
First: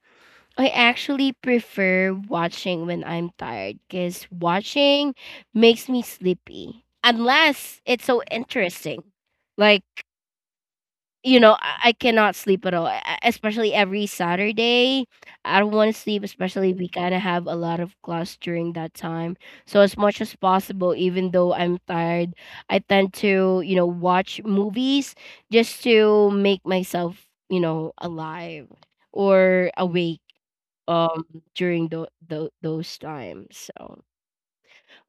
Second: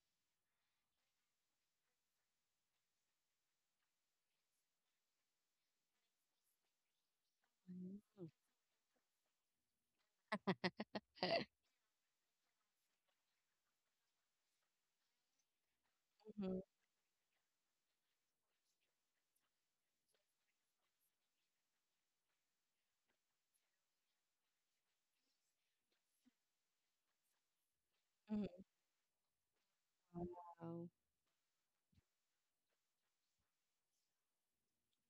I actually prefer watching when I'm tired because watching makes me sleepy. Unless it's so Mhm. interesting, like. you know, I cannot sleep at all, especially every Saturday. I don't want to sleep, Mhm. especially we kind of have a lot of class during that time. So, as much as possible, even though I'm tired, I tend to, you know, watch movies just to make myself, you know, Mhm. alive or awake Wow. um during those times. So,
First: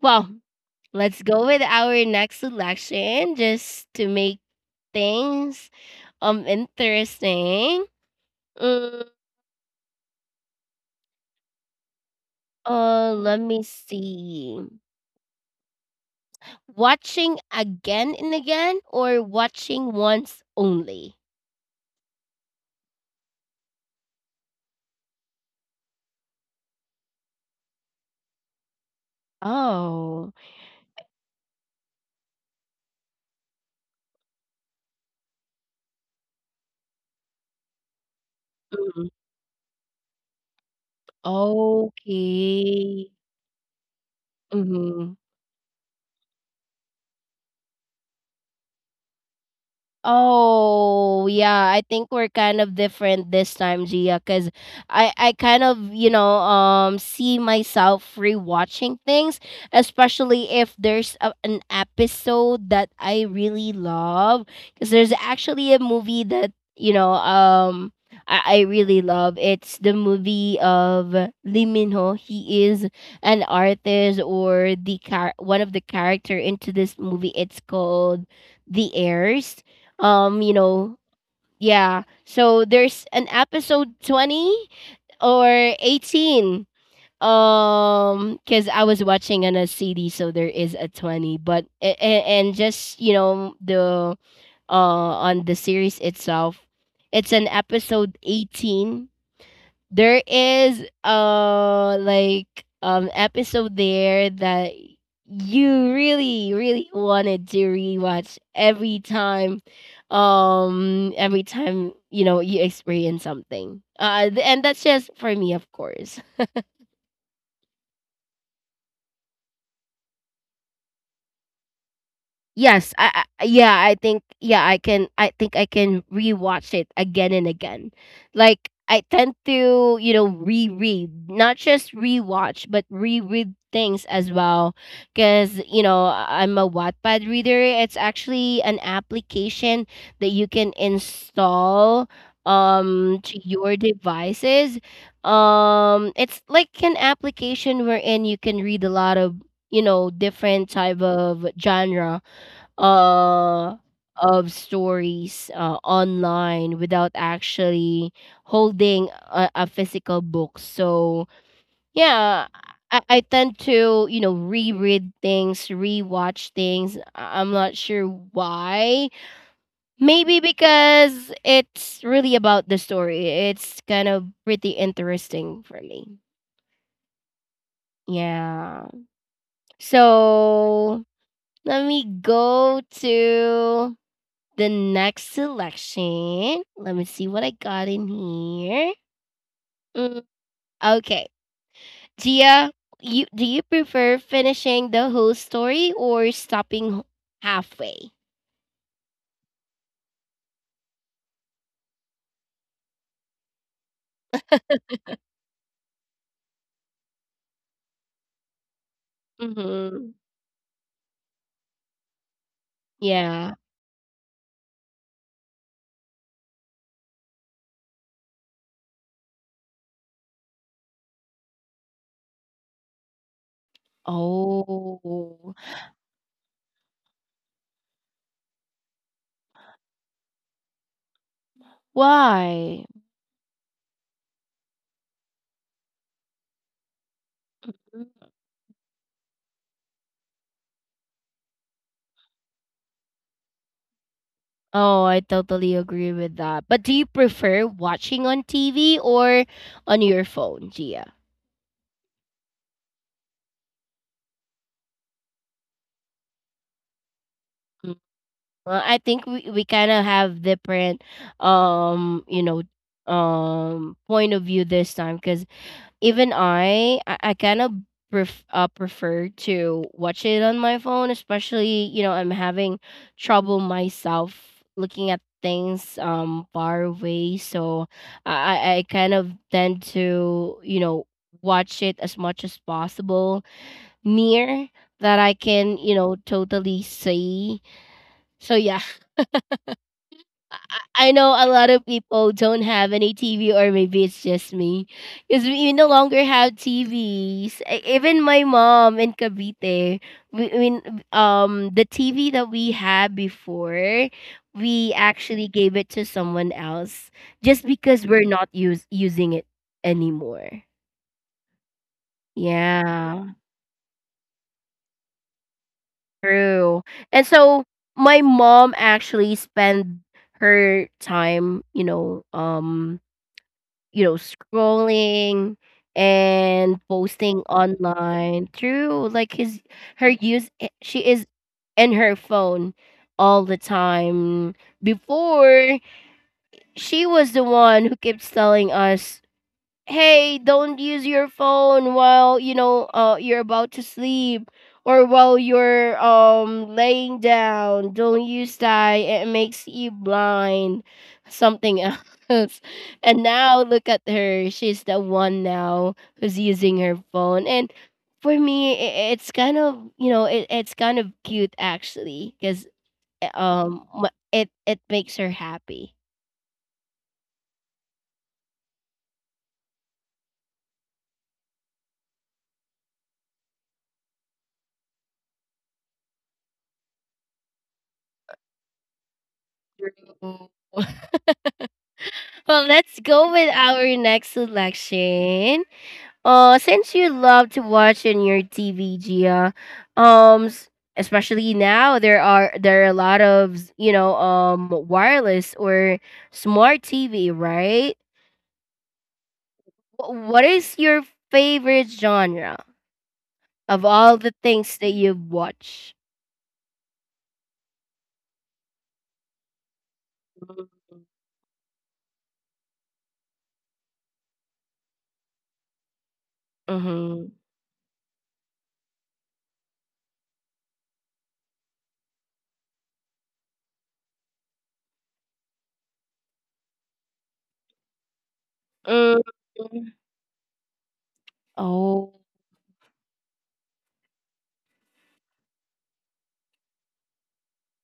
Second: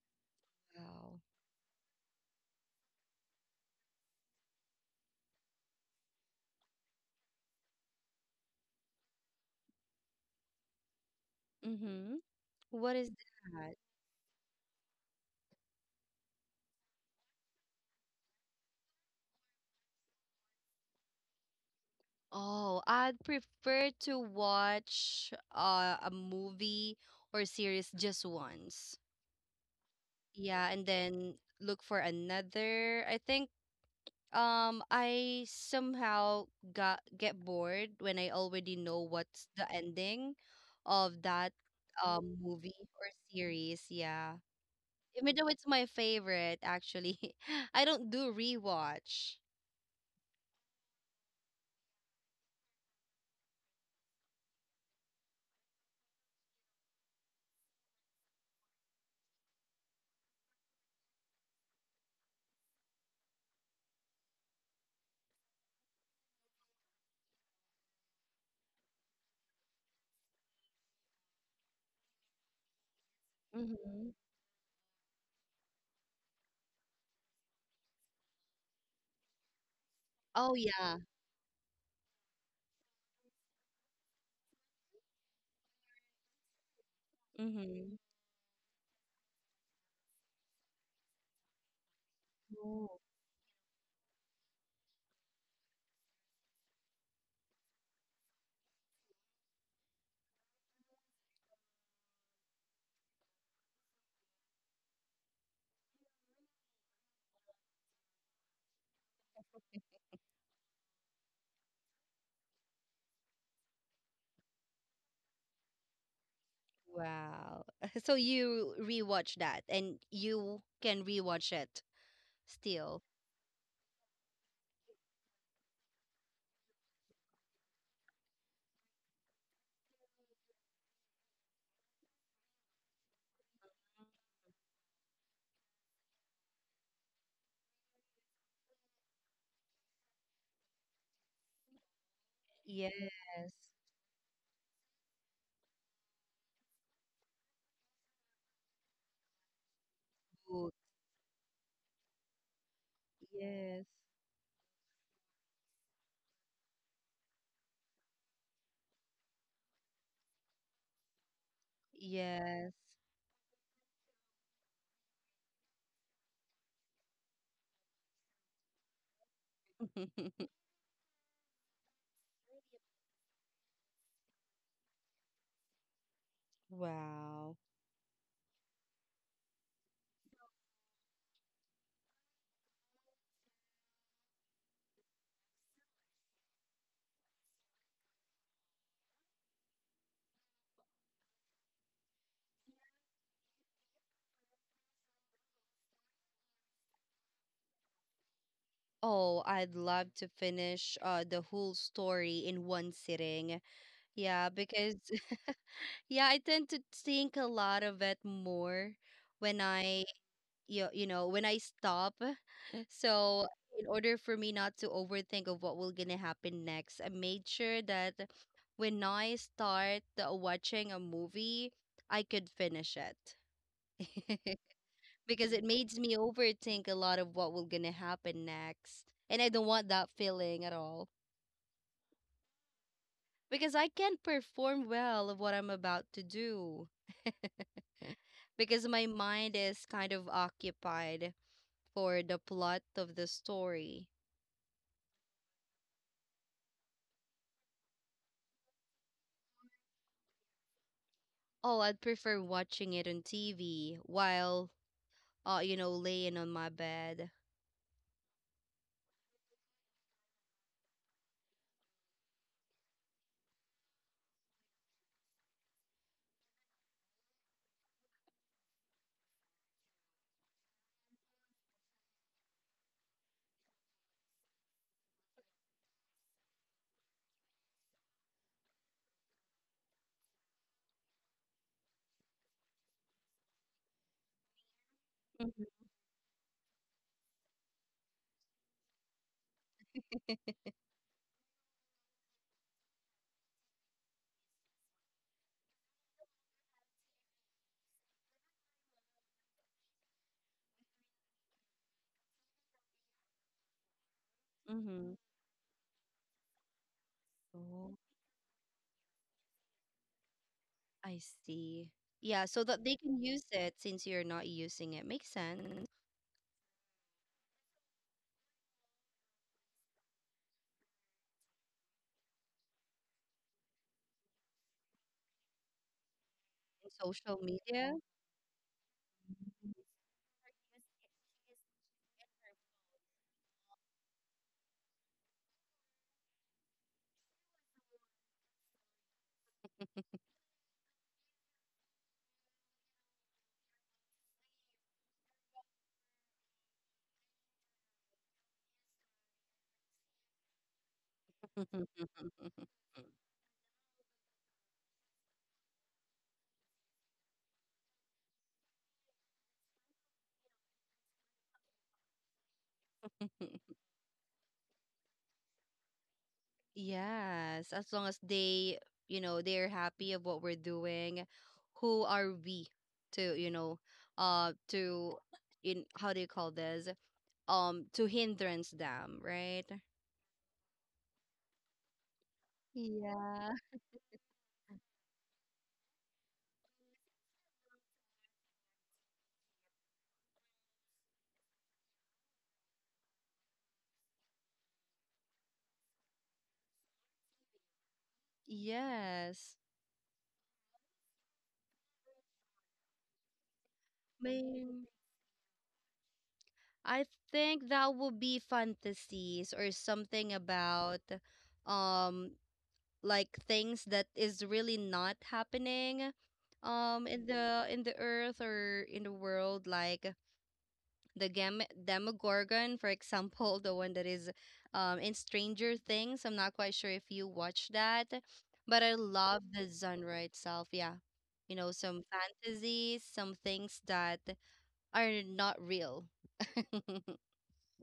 well, Wow. let's go with our next selection just to make things interesting. Mm, Mm-hmm. What is let me that? see. Watching again and again or watching once only? Oh, I'd prefer to watch a movie or series just once. Oh. Yeah, and then look for another. I think I somehow got get bored when I already know Mm, what's the ending of that movie or okay. series. Yeah. Mhm. Even though it's my favorite, actually, I don't do rewatch. Oh, yeah. I think we're kind of different this time, Gia, because I kind of, you know, see myself rewatching things, especially if there's an episode that I really love. Because there's actually a movie that, you know, I really love. It's the movie of Lee Min Ho. He is an Hmm. artist or the one of the character into this movie. It's called The Heirs. Oh, You yeah. know, yeah, so there's an episode 20 or 18. Mm-hmm. Because I was watching on a CD, so there is a 20, but and Oh, just, you know, the on the series itself it's an episode 18. There is like episode there that you really really wanted to rewatch every time, every time, you know, you experience something. And that's just for me, of course. wow. So you rewatch that and you can rewatch it Yes, still? I yeah, I think yeah, I think I can rewatch it again and again. Like I tend to, you know, reread, not just rewatch, but reread things as well, cuz you know, I'm a Wattpad reader. It's actually an application that you can install Yes. To your devices. Um, it's like an application wherein you can read a lot of, you know, different Good. type of genre uh Yes. of stories online without actually holding a physical book. So yeah, Yes. I tend to, you know, reread things, rewatch things. I'm not sure why. Maybe because it's really about the story. It's kind of pretty interesting for me. Wow. Yeah. So let me go to the next selection. Let me see what I got in here. Mm, okay, Gia, you prefer finishing the whole story or stopping halfway? Oh, I'd love to finish the whole story in one sitting. Yeah, because yeah, I tend to think a lot of it more when I, Mm-hmm. You know, when I stop. So Yeah. in order for me not to overthink of what will gonna happen next, I made sure that when I start watching a movie, I could finish it. Because Oh, it makes me overthink a lot of what will gonna happen next. And I don't want that feeling at all. why? Because I can't perform well of what I'm about to do. Mm. Because my mind is kind of occupied for the plot of the story. Oh, I totally agree with that. But do you prefer watching on TV or on your phone, Gia? Oh, I'd prefer watching it on TV while, you know, laying on my bed. Well, I think we kind of have different, you know, point of view this time, because even I kind of prefer to watch it on my phone, especially, you know, I'm having trouble myself looking at things far away. So I kind of tend to, you know, watch it as much as possible near that I Mm-hmm. can, you know, totally see. So yeah. I I- know a lot of people don't have any TV, or maybe it's just me, because we no longer have TVs. Even my mom in Cavite, we the TV that we had before, we Mm-hmm. actually gave it to someone else just Oh, because we're not use using it anymore. I see. Yeah, so that they can Yeah, use it since you're not using it. Makes sense. true. And so my mom actually spent her time, you know, scrolling and In social posting media. online through like his her she is in her phone all the time. Before, she was the one who keeps telling us, hey, don't use your phone while, you know, you're about to sleep or while you're laying down. Don't use that, it makes you blind, something else. And now look at her, she's the one now who's using her phone. And for me, it's kind of, you know, it's kind of cute actually, because it makes her happy. Yes, as long as they, you know, they're happy of what we're doing. Who are we to, you know, to in how do you call this? To hindrance them, right? True. Well, let's go with Yeah. our next selection. Since you love to watch in your TV, Gia, um, s- especially now there are a lot of, you know, wireless or smart TV, right? Yes. What is your favorite genre of all the things Man, that you watch? I think that would be fantasies or something about um like things that is really not happening Mm-hmm. in the earth or in the world like the Gam- Demogorgon, for example, the one that is in Stranger Things. I'm not quite sure if you watch that, but I Mm. love the genre itself. Yeah. You know, some Oh. fantasies, some things that are not real.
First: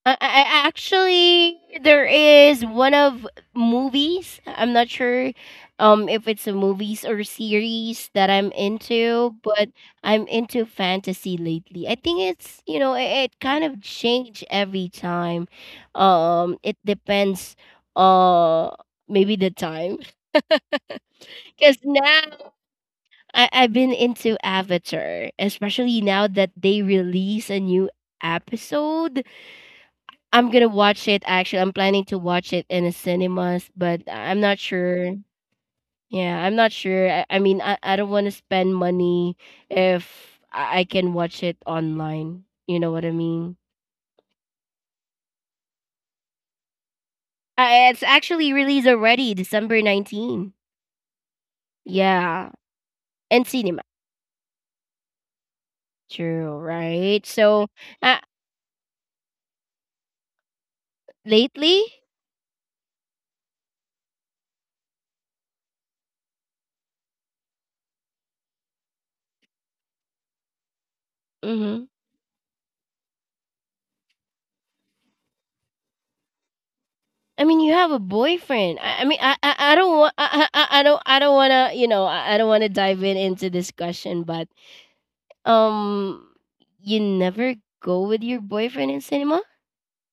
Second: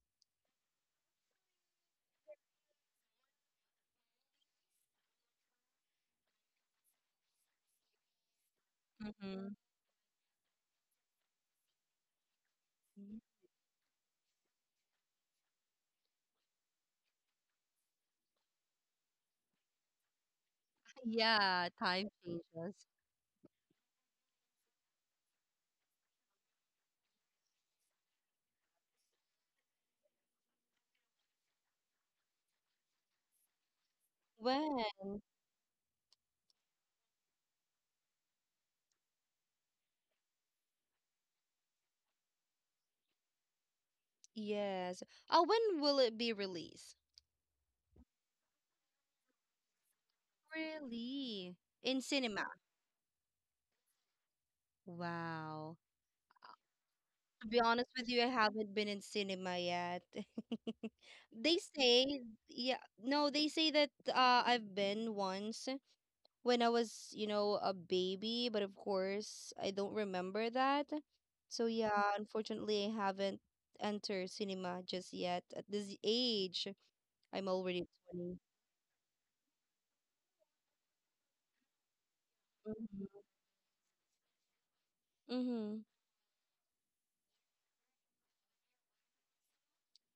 Actually, there is one of movies. I'm not sure if it's a movies or series that I'm into, Mhm. but I'm into fantasy lately. I think it's, you know, it kind of change every time. It depends. Uh, maybe the time. Yeah, Because time now changes. I I've been into Avatar, especially now that they release a new episode. I'm gonna watch it actually. I'm planning to watch it in the cinemas, but I'm not When? sure. Yeah, I'm not sure. I mean, I don't want to spend money if I can watch it online. You know what I mean? Yes. Oh, when will it be released? It's actually released already, December 19th. Really? In cinema. Yeah, and cinema. Wow. True, right? To be So, honest with uh, you, I haven't been in cinema yet. They lately, say, yeah, no, they say that I've been once when I was, you know, a baby, but of course, I don't remember that. So mm-hmm. yeah, unfortunately, I haven't entered cinema just yet. At this age, I I'm mean, you already have a 20. boyfriend. I mean, I don't want to, you know, I don't want to dive in into discussion, but Mm-hmm. um, you never go with your boyfriend in cinema?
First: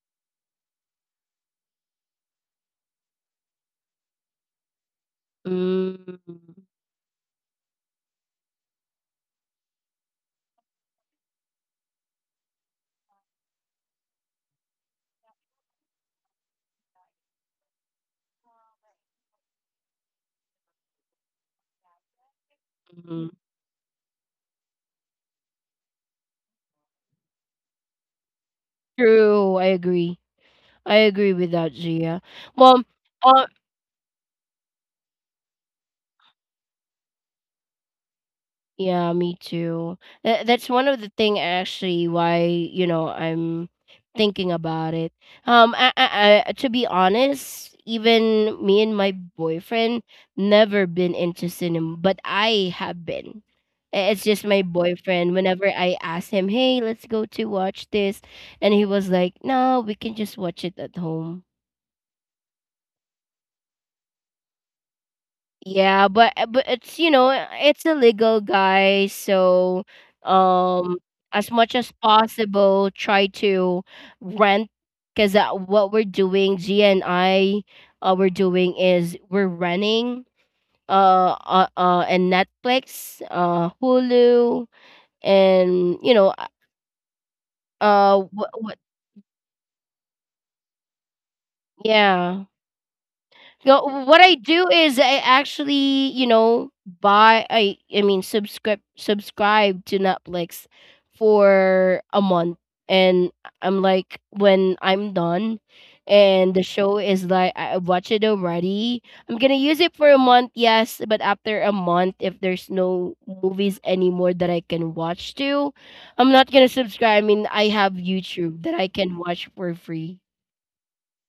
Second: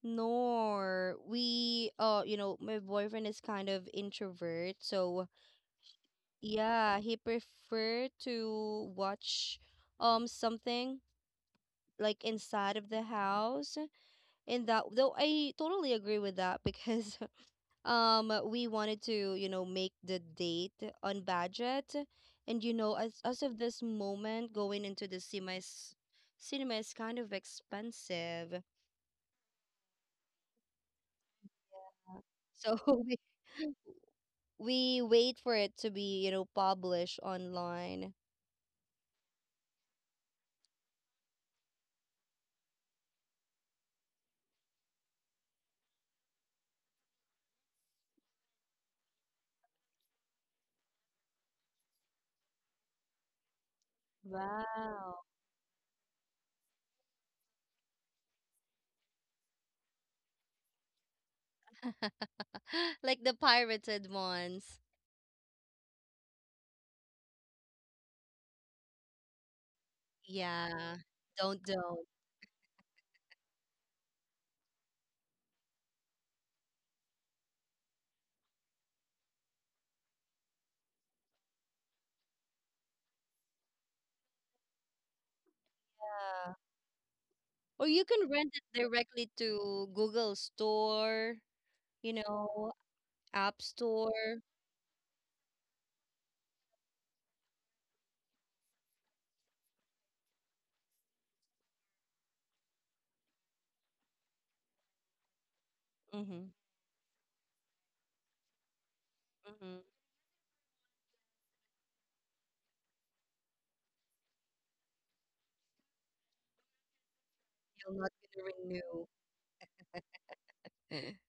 Nor we, you know, my boyfriend is kind of introvert, so Mm. yeah, he prefer to watch something like inside of the house. And that though I totally agree with that because we wanted to, you know, make the date on budget. And you know, as Mhm. Of this moment, going into the cinema is kind of expensive. True, I agree. I agree with that, Gia. So Well, we uh, we wait for it to be, you know, published online. yeah, me too. That's one of the thing actually why, you know, I'm thinking about it. I, to be honest, even me and my boyfriend never been into cinema, but I have been. It's just my Wow. boyfriend. Whenever I ask him, "Hey, let's go to watch this," and he was like, "No, we can just watch it at home." like the pirated ones. Yeah, but it's, you know, it's illegal, guys. So, um, Yeah, as much as don't. possible, try to rent. Because what we're doing, Gia and I, we're doing is we're renting and Netflix, Hulu, and you know Yeah. Or you can rent it what directly to Google Store, you yeah. know, App Go, what I Store. do is I actually, you know, buy I mean subscribe to Netflix for a month. And I'm like, when I'm done Mm-hmm. and the show is like I watch it already, I'm gonna use Mm-hmm. it for a month, yes. But after a month, if there's no movies anymore that I can watch to, I'm not gonna subscribe. I mean, I have You're not gonna YouTube that I renew. can watch for free.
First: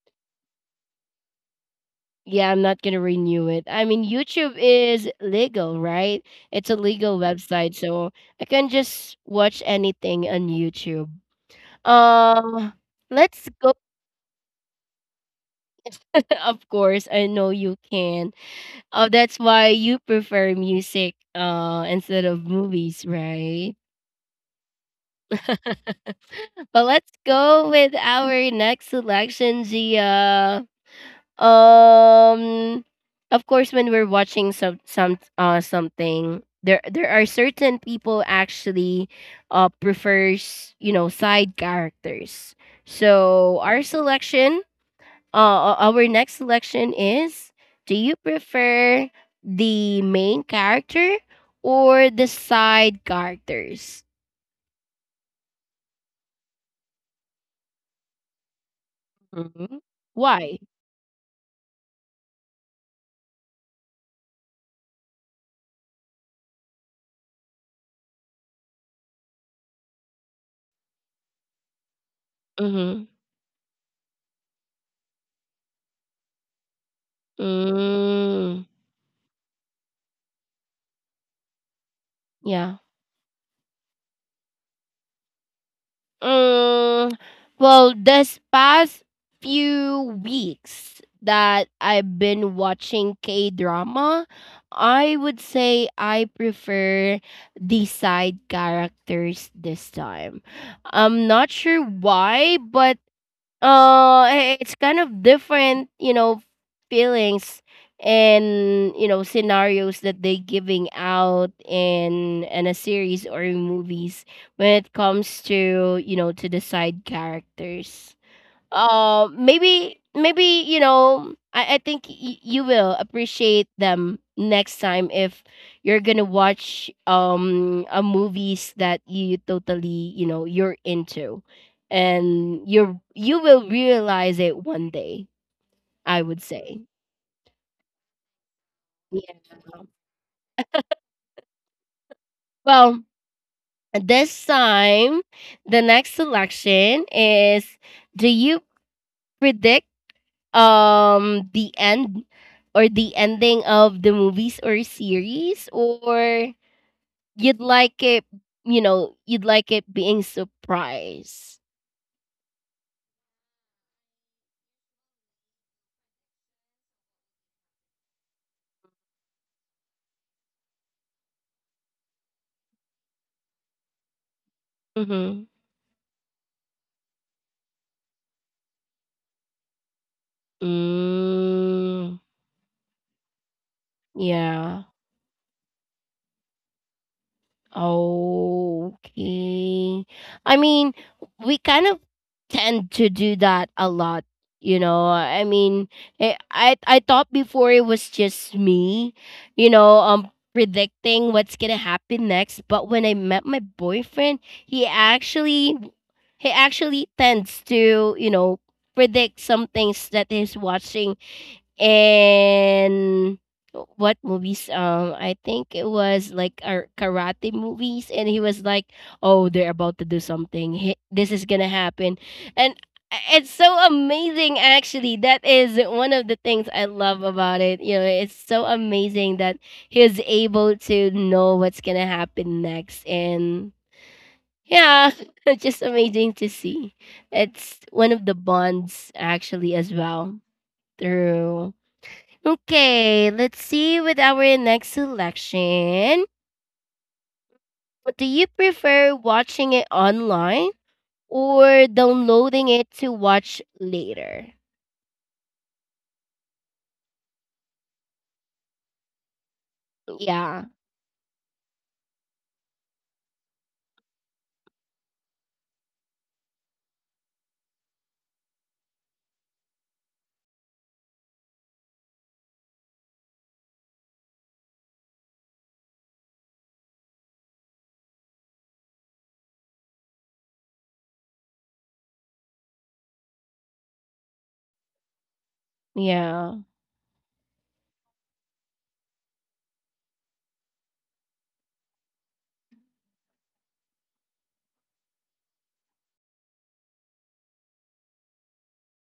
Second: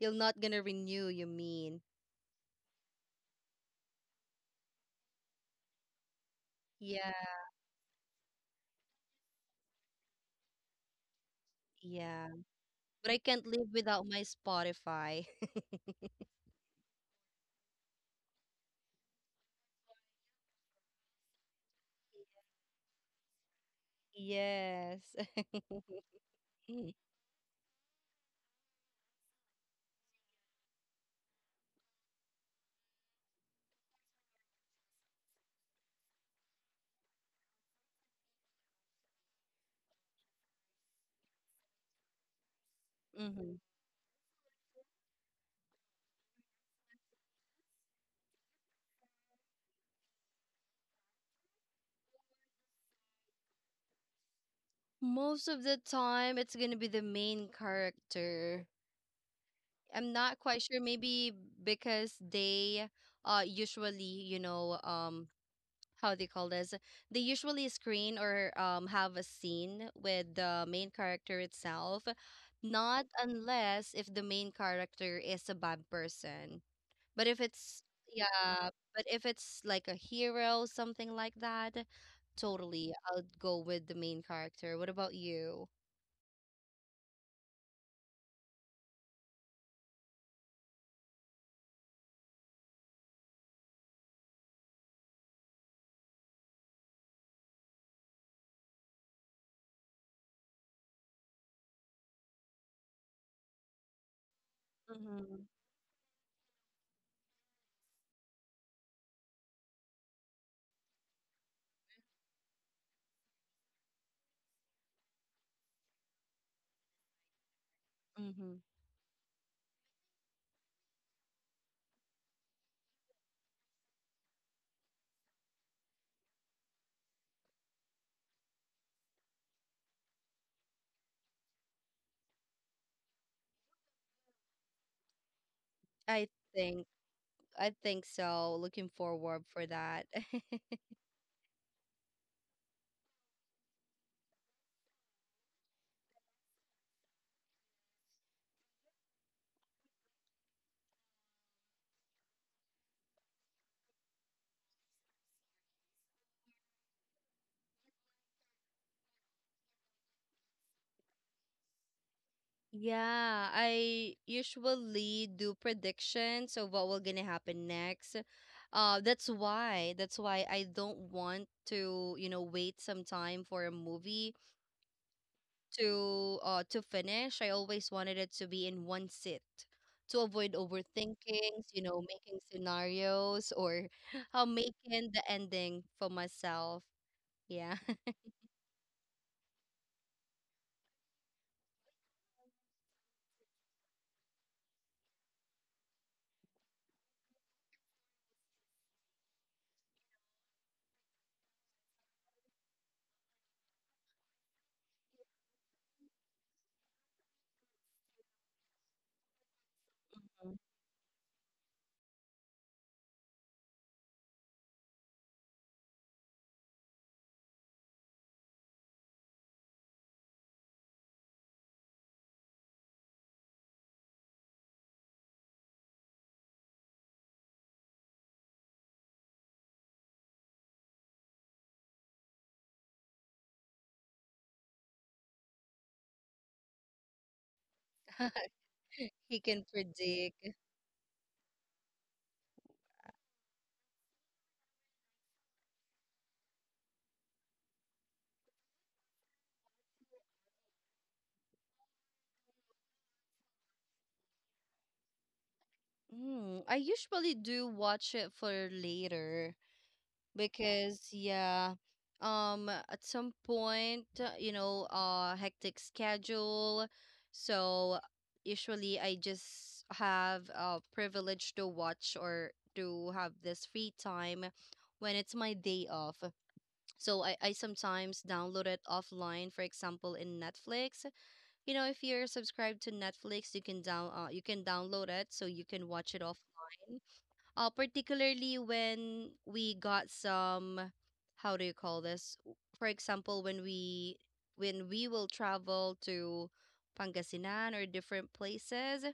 You're not gonna renew, you mean? Yeah, I'm not gonna renew it. I mean, YouTube is legal, right? It's a Yeah, legal website, so I can just watch anything on YouTube. yeah. Um, But I can't let's live go. without my Spotify. Of course, I know you can. Oh, that's why you prefer music instead of movies, right? Yes. But let's go with our next selection, Gia. Um, of course, when we're watching something, there are certain people actually prefers, you know, side characters. Mm-hmm. So our selection, our next selection is: do you prefer the main character or the side characters? Most of the time, it's gonna be the main character. Hmm. I'm not Why? quite sure. Maybe because they usually, you know, how they call this? They usually screen or have a scene with the main character itself, Mm-hmm. not unless if the main character is a bad person. But if it's Mm, yeah, but if it's like a hero, something like that, yeah. totally I'll go with the main character. What about you? Mm, well, this past few weeks that I've been watching K drama, I would say I prefer the side characters this time. I'm not sure why, but it's kind of Mm-hmm. different, you know, feelings and, you know, scenarios that they giving out in a series or in movies when it comes to, you know, to the side characters. Mm-hmm. Maybe, you know, I think you will appreciate them next time if you're gonna watch a movies that you totally, you know, you're into, and you will realize it one day, I I would say. think. I think so. Looking forward Yeah. for that. Well, this time the next selection is: do you predict the end or the ending of the movies or series, or you'd like it, you know, you'd like it being surprise? Yeah, I usually do predictions of what will gonna happen next. That's why I don't want to, you know, wait some time for a movie Mm-hmm. to finish. I always wanted it to be in one sit to avoid overthinkings, you know, Mm, making scenarios or yeah. making the ending for myself. Yeah. Okay. I mean, we kind of tend to do that a lot, you know. I mean, I thought before it was just me, you know, predicting what's going to happen next. But when I met my boyfriend, he actually he actually tends to, you know, predict some things that he's watching and what movies. I think it was like our karate movies, and he was like, oh, they're about to do something. This is gonna happen. And it's so amazing, actually. That is one of the things I love about it, you know. It's so amazing that he was able to know what's gonna happen next. And yeah, it's just amazing to see. It's one of the bonds, He can actually, as predict. well through. Okay, let's see with our next selection. Do you prefer watching it online or downloading it to watch later? Mm, I usually do watch it for later Yeah. because yeah, at some point, you know, hectic schedule. So usually I just have privilege to watch or to have this free time when it's my day off. So I sometimes download it offline, for example, in Netflix. You know, if you're subscribed to Netflix, you can down you can download it so you can watch it Yeah. offline particularly when we got some, how do you call this? W- For example, when we will travel to Pangasinan or different places,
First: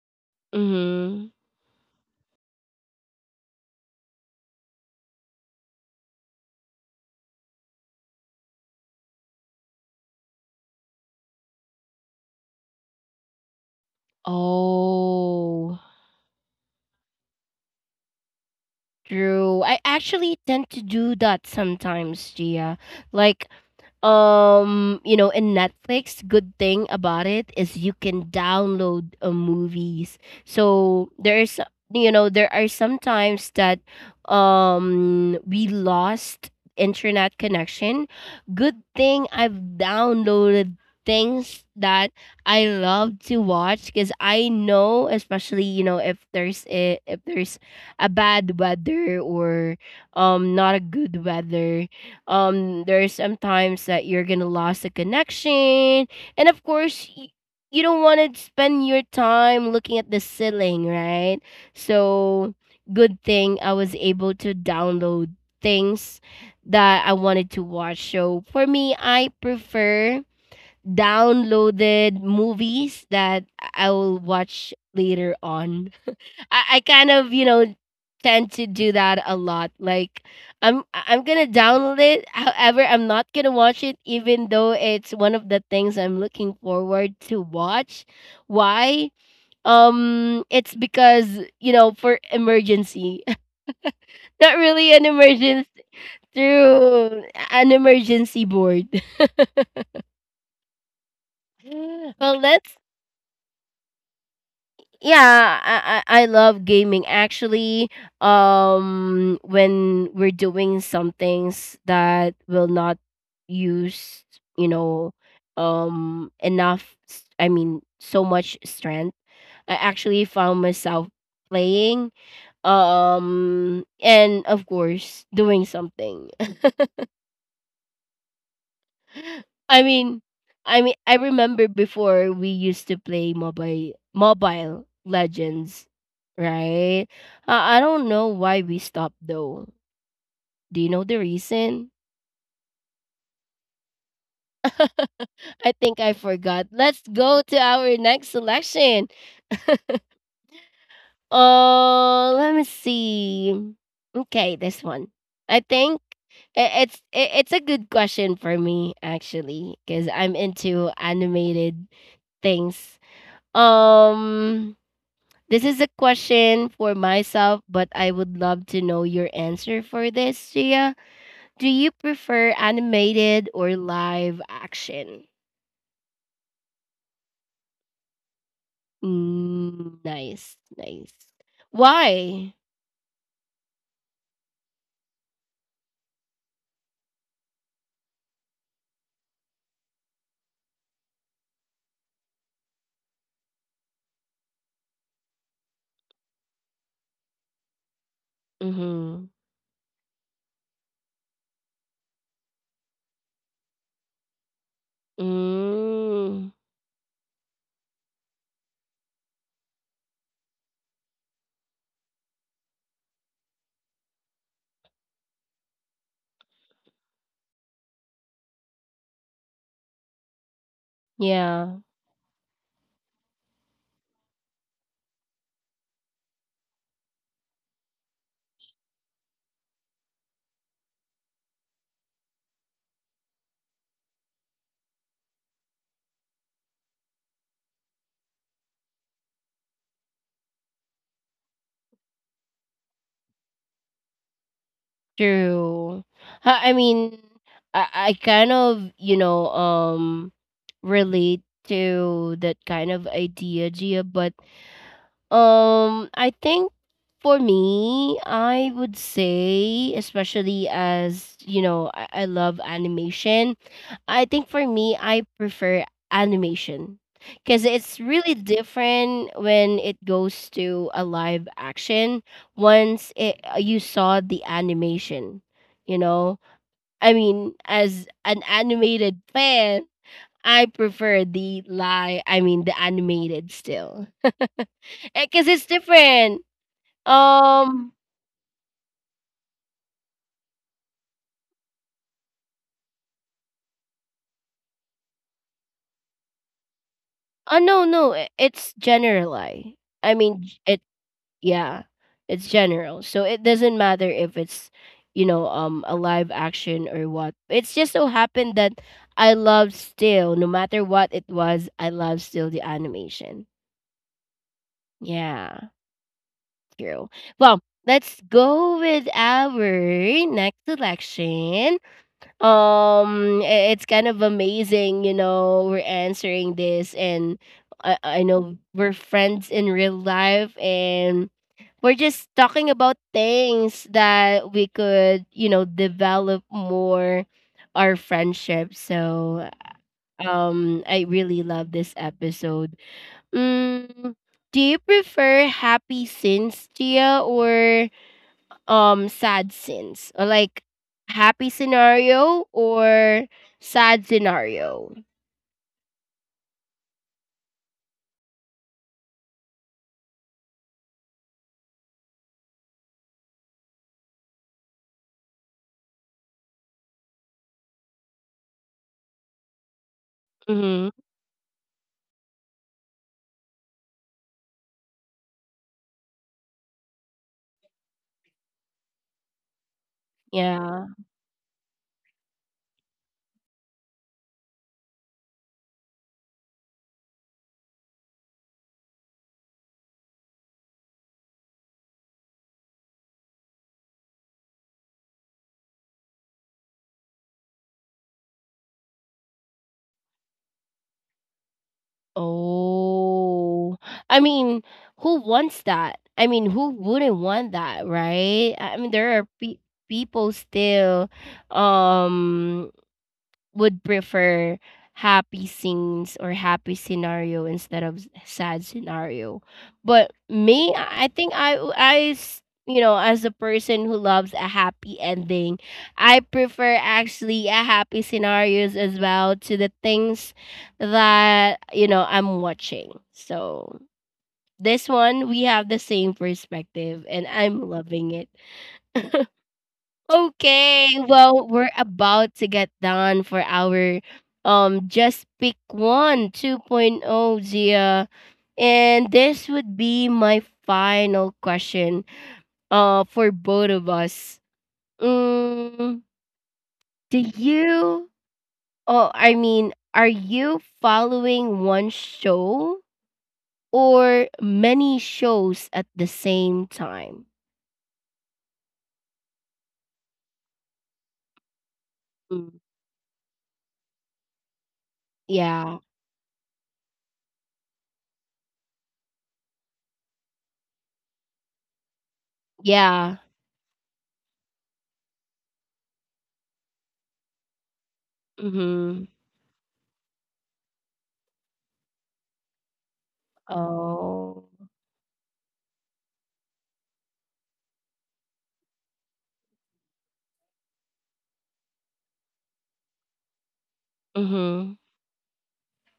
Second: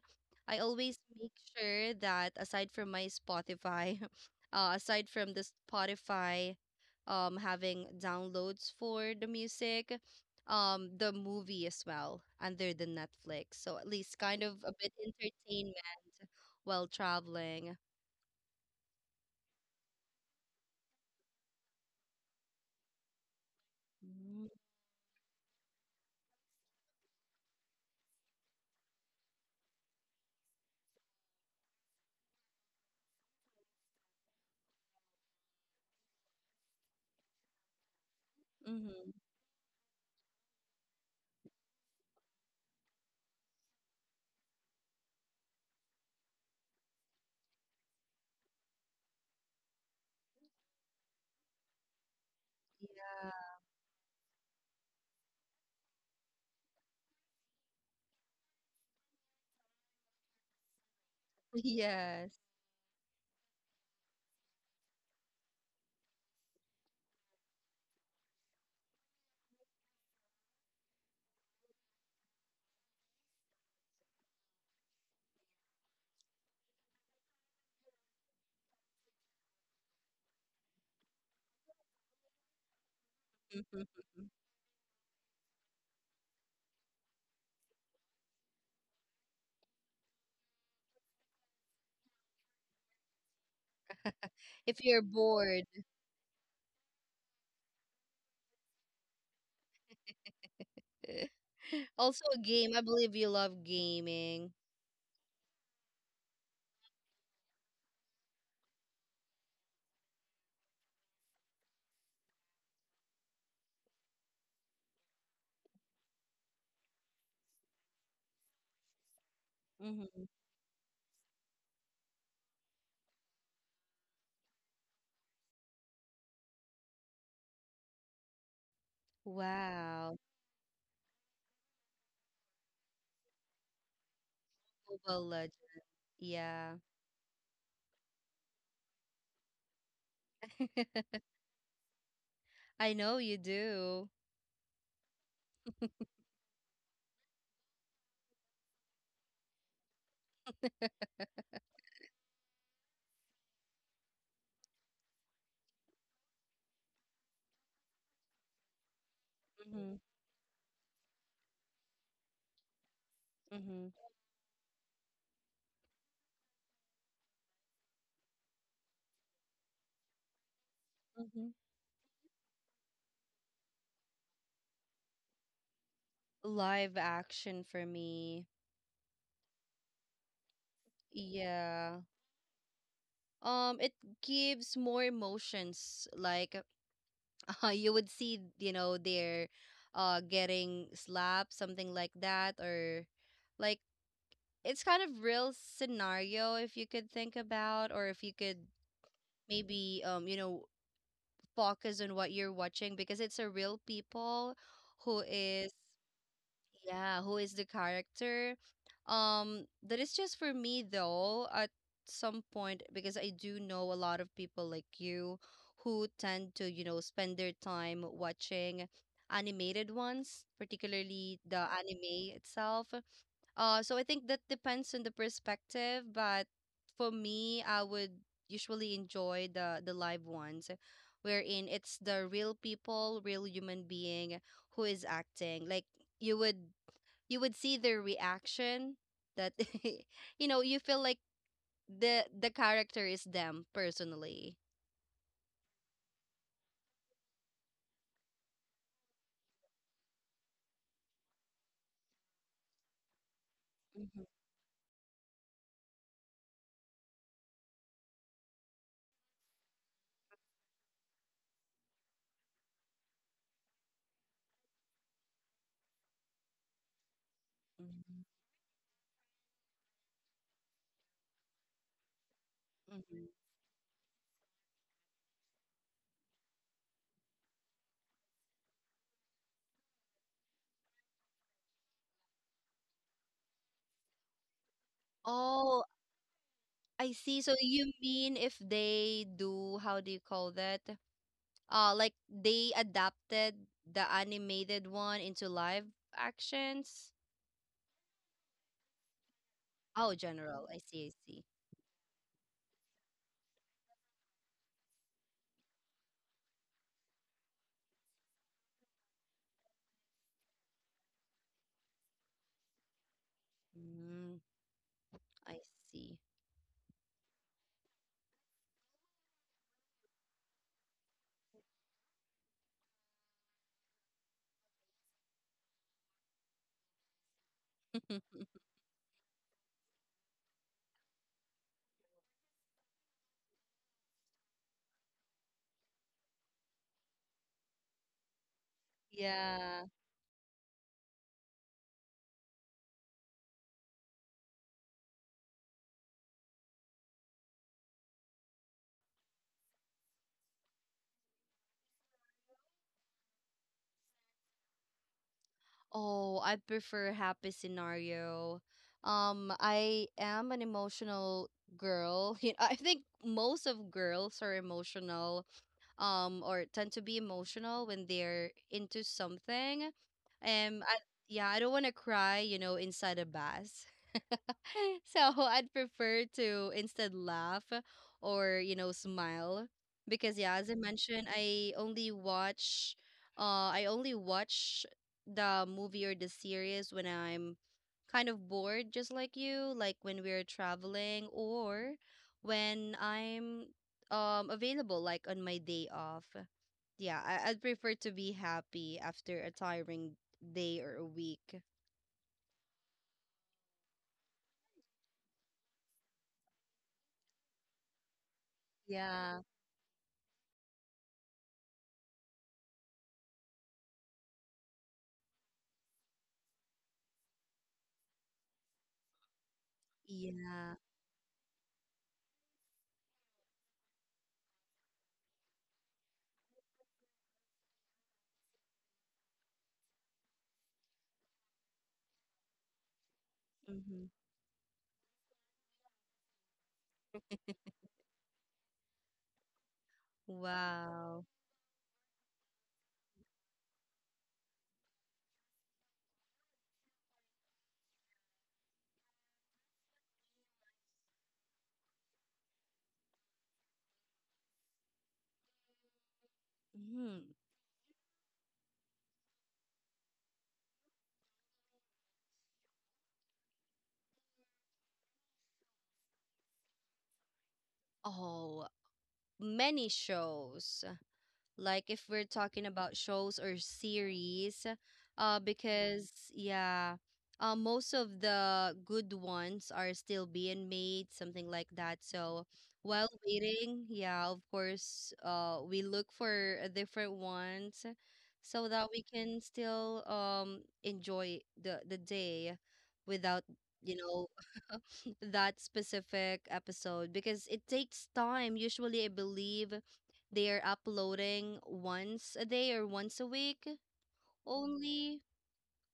I always Mhm. make sure that aside from my Spotify, aside from the Spotify, having downloads for the music, the movie as well under the Netflix. So at least kind of a bit Oh. entertainment while traveling. True. I actually tend to do that sometimes, Gia. Like, Mm, you know, in Netflix, good thing about it is you can download movies. So there's, you know, there are some times that, we lost internet connection. Good mhm. thing I've downloaded things that I love to watch, because I know, especially, you know, if there's a bad weather, or not a good weather, there's Yeah. sometimes that you're gonna lose a connection. And of course, you don't want to spend your time looking at the ceiling, right? Yes. So good thing I was able to download things that I wanted to watch. So for me, I prefer downloaded movies that I will watch later on. I kind of, you know, tend to do that a lot. Like, I'm gonna download it. However, I'm not gonna watch it, even though it's one of the things I'm looking forward to watch. Why? It's because, you know, for emergency, not If really an you're emergency bored. through an emergency board. Also Well, a let's. game. I believe you love gaming. Yeah, I love gaming. Actually, when we're doing some things that will not use, you know, enough. I mean, so much strength. I actually Hmm. found myself playing, and of course, doing something. I Wow. mean, I mean, I remember before we used to play mobile Mobile Legends. legends, Yeah. right? I don't know why we stopped though. Do you know the reason? I know you do. I think I forgot. Let's go to our next selection. Oh, let me see. Okay, this one. I think it's a good question for me, actually, Hmm. because I'm into animated things. Hmm. Um This is a question for myself, but I would love to know your answer for this, Gia. Hmm. Do you prefer animated or live action? Live action for me. Mm, nice, nice. Yeah. Why? It gives more emotions like you would see you know they're getting slapped something like that or like it's kind of real scenario if you could think about or if you could Mm-hmm. maybe you know focus on what you're watching because it's a real people who is Mm, yeah who is the character that is just for me though at some point because I do know a lot of people like you who tend to you know spend their time watching animated ones, particularly the yeah, anime itself. So I think that depends on the perspective, but for me I would usually enjoy the live ones wherein it's the real people, real human being who is acting like you would, you would see their reaction that you know you feel like the character is them personally. true. I mean, I kind of, you know, relate to that kind of idea, Gia, Mhm, but I think for me, I would say, especially as you know, I love animation. I think for me, I prefer animation, because it's mhm. really different when it goes to a live action. Once Mhm. it, you saw the animation, you know, I mean, as an animated fan. I mean, the animated still. Cause it's Oh, different. I see. So Um you mean if they do, how do you call that? Like they adapted the animated one into live actions? oh, no, no, it's generalized. I Oh, mean j- general. I it see, I see. yeah, it's general. So it doesn't matter if it's, you know, a live action or what. It's just so happened that I love still no matter what it was, I love still the animation. Mm, I Yeah, see. true. Well, let's go with our next selection. It's kind of amazing, you know, we're answering this. And I know we're friends in real life, and we're just talking about things that we could, you know, develop more our friendship. So, Yeah. I really love this episode. Mm, do you prefer happy scenes, Tia, or sad scenes, or like happy scenario or sad scenario? Oh, I prefer happy scenario. I am an emotional girl. You know, I think most of girls are emotional or tend to be emotional when they're into something. Um Mm-hmm. I, yeah, I don't want to cry, you know, inside a bath. So I'd prefer to instead laugh or, you know, smile because yeah, as I Yeah. mentioned, I only watch uh I only watch the movie or the series when I'm kind of bored just like you, like when we're traveling or when I'm available like on my day off. Yeah, I'd prefer to be happy after a tiring day or a week. Oh, I mean, who wants that? I mean, who wouldn't want that, right? I mean, there are Yeah. People still um would prefer happy scenes or happy scenario instead of sad scenario. But me, Yeah. I think I s- you know, as a person who loves a happy ending, I prefer actually a happy scenarios as well to the things that, you know, I'm watching. So Mm-hmm. this one, we have the same perspective and I'm loving it. Okay, Wow. well, we're about to get done for our Just Pick One 2.0, Zia. And this would be my final question for both of us. Mm, do Mhm. you oh, I mean, are you following one show or many shows at the same time? Oh, many shows. Like if we're Mm, talking about shows or series, yeah. because yeah, most of the good ones are still being made, something like that, so while Yeah. waiting, yeah, of course, we look for a different ones so that we Mhm. can still enjoy the day without you know Oh. that specific episode because it takes time, usually I believe they're uploading once a day or once a week Mhm. only.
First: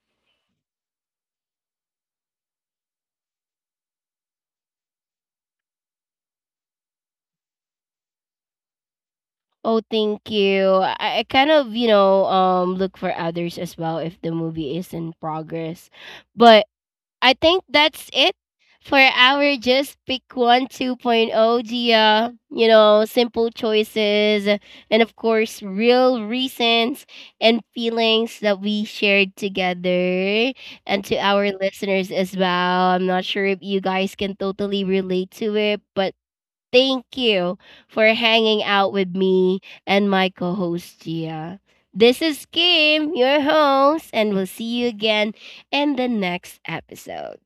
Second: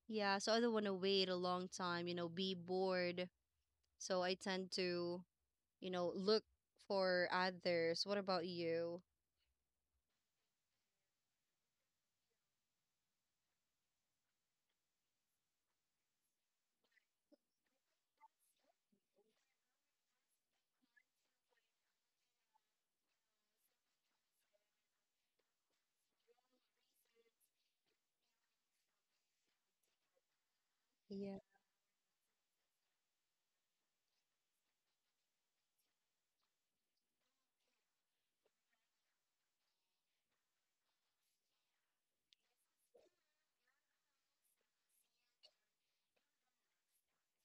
Yeah, so I don't want to wait a long time, you know, be bored. So I tend to, you know, look for others. What about you? Oh, thank you. I kind of, you know, look for others as well if the movie is in progress. But I think that's it for our Just Pick One 2.0, Gia. You know, simple choices, and of course, real reasons and feelings that we shared together and to Yeah. our listeners as well. I'm not sure if you guys can totally relate to it, but thank you for hanging out with me and my co host, Gia. This is Kim, your host, and we'll see you again in the next episode.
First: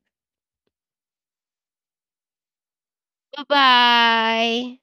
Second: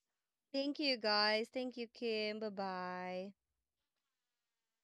Thank you guys. Thank you, Kim. Bye bye. Bye bye.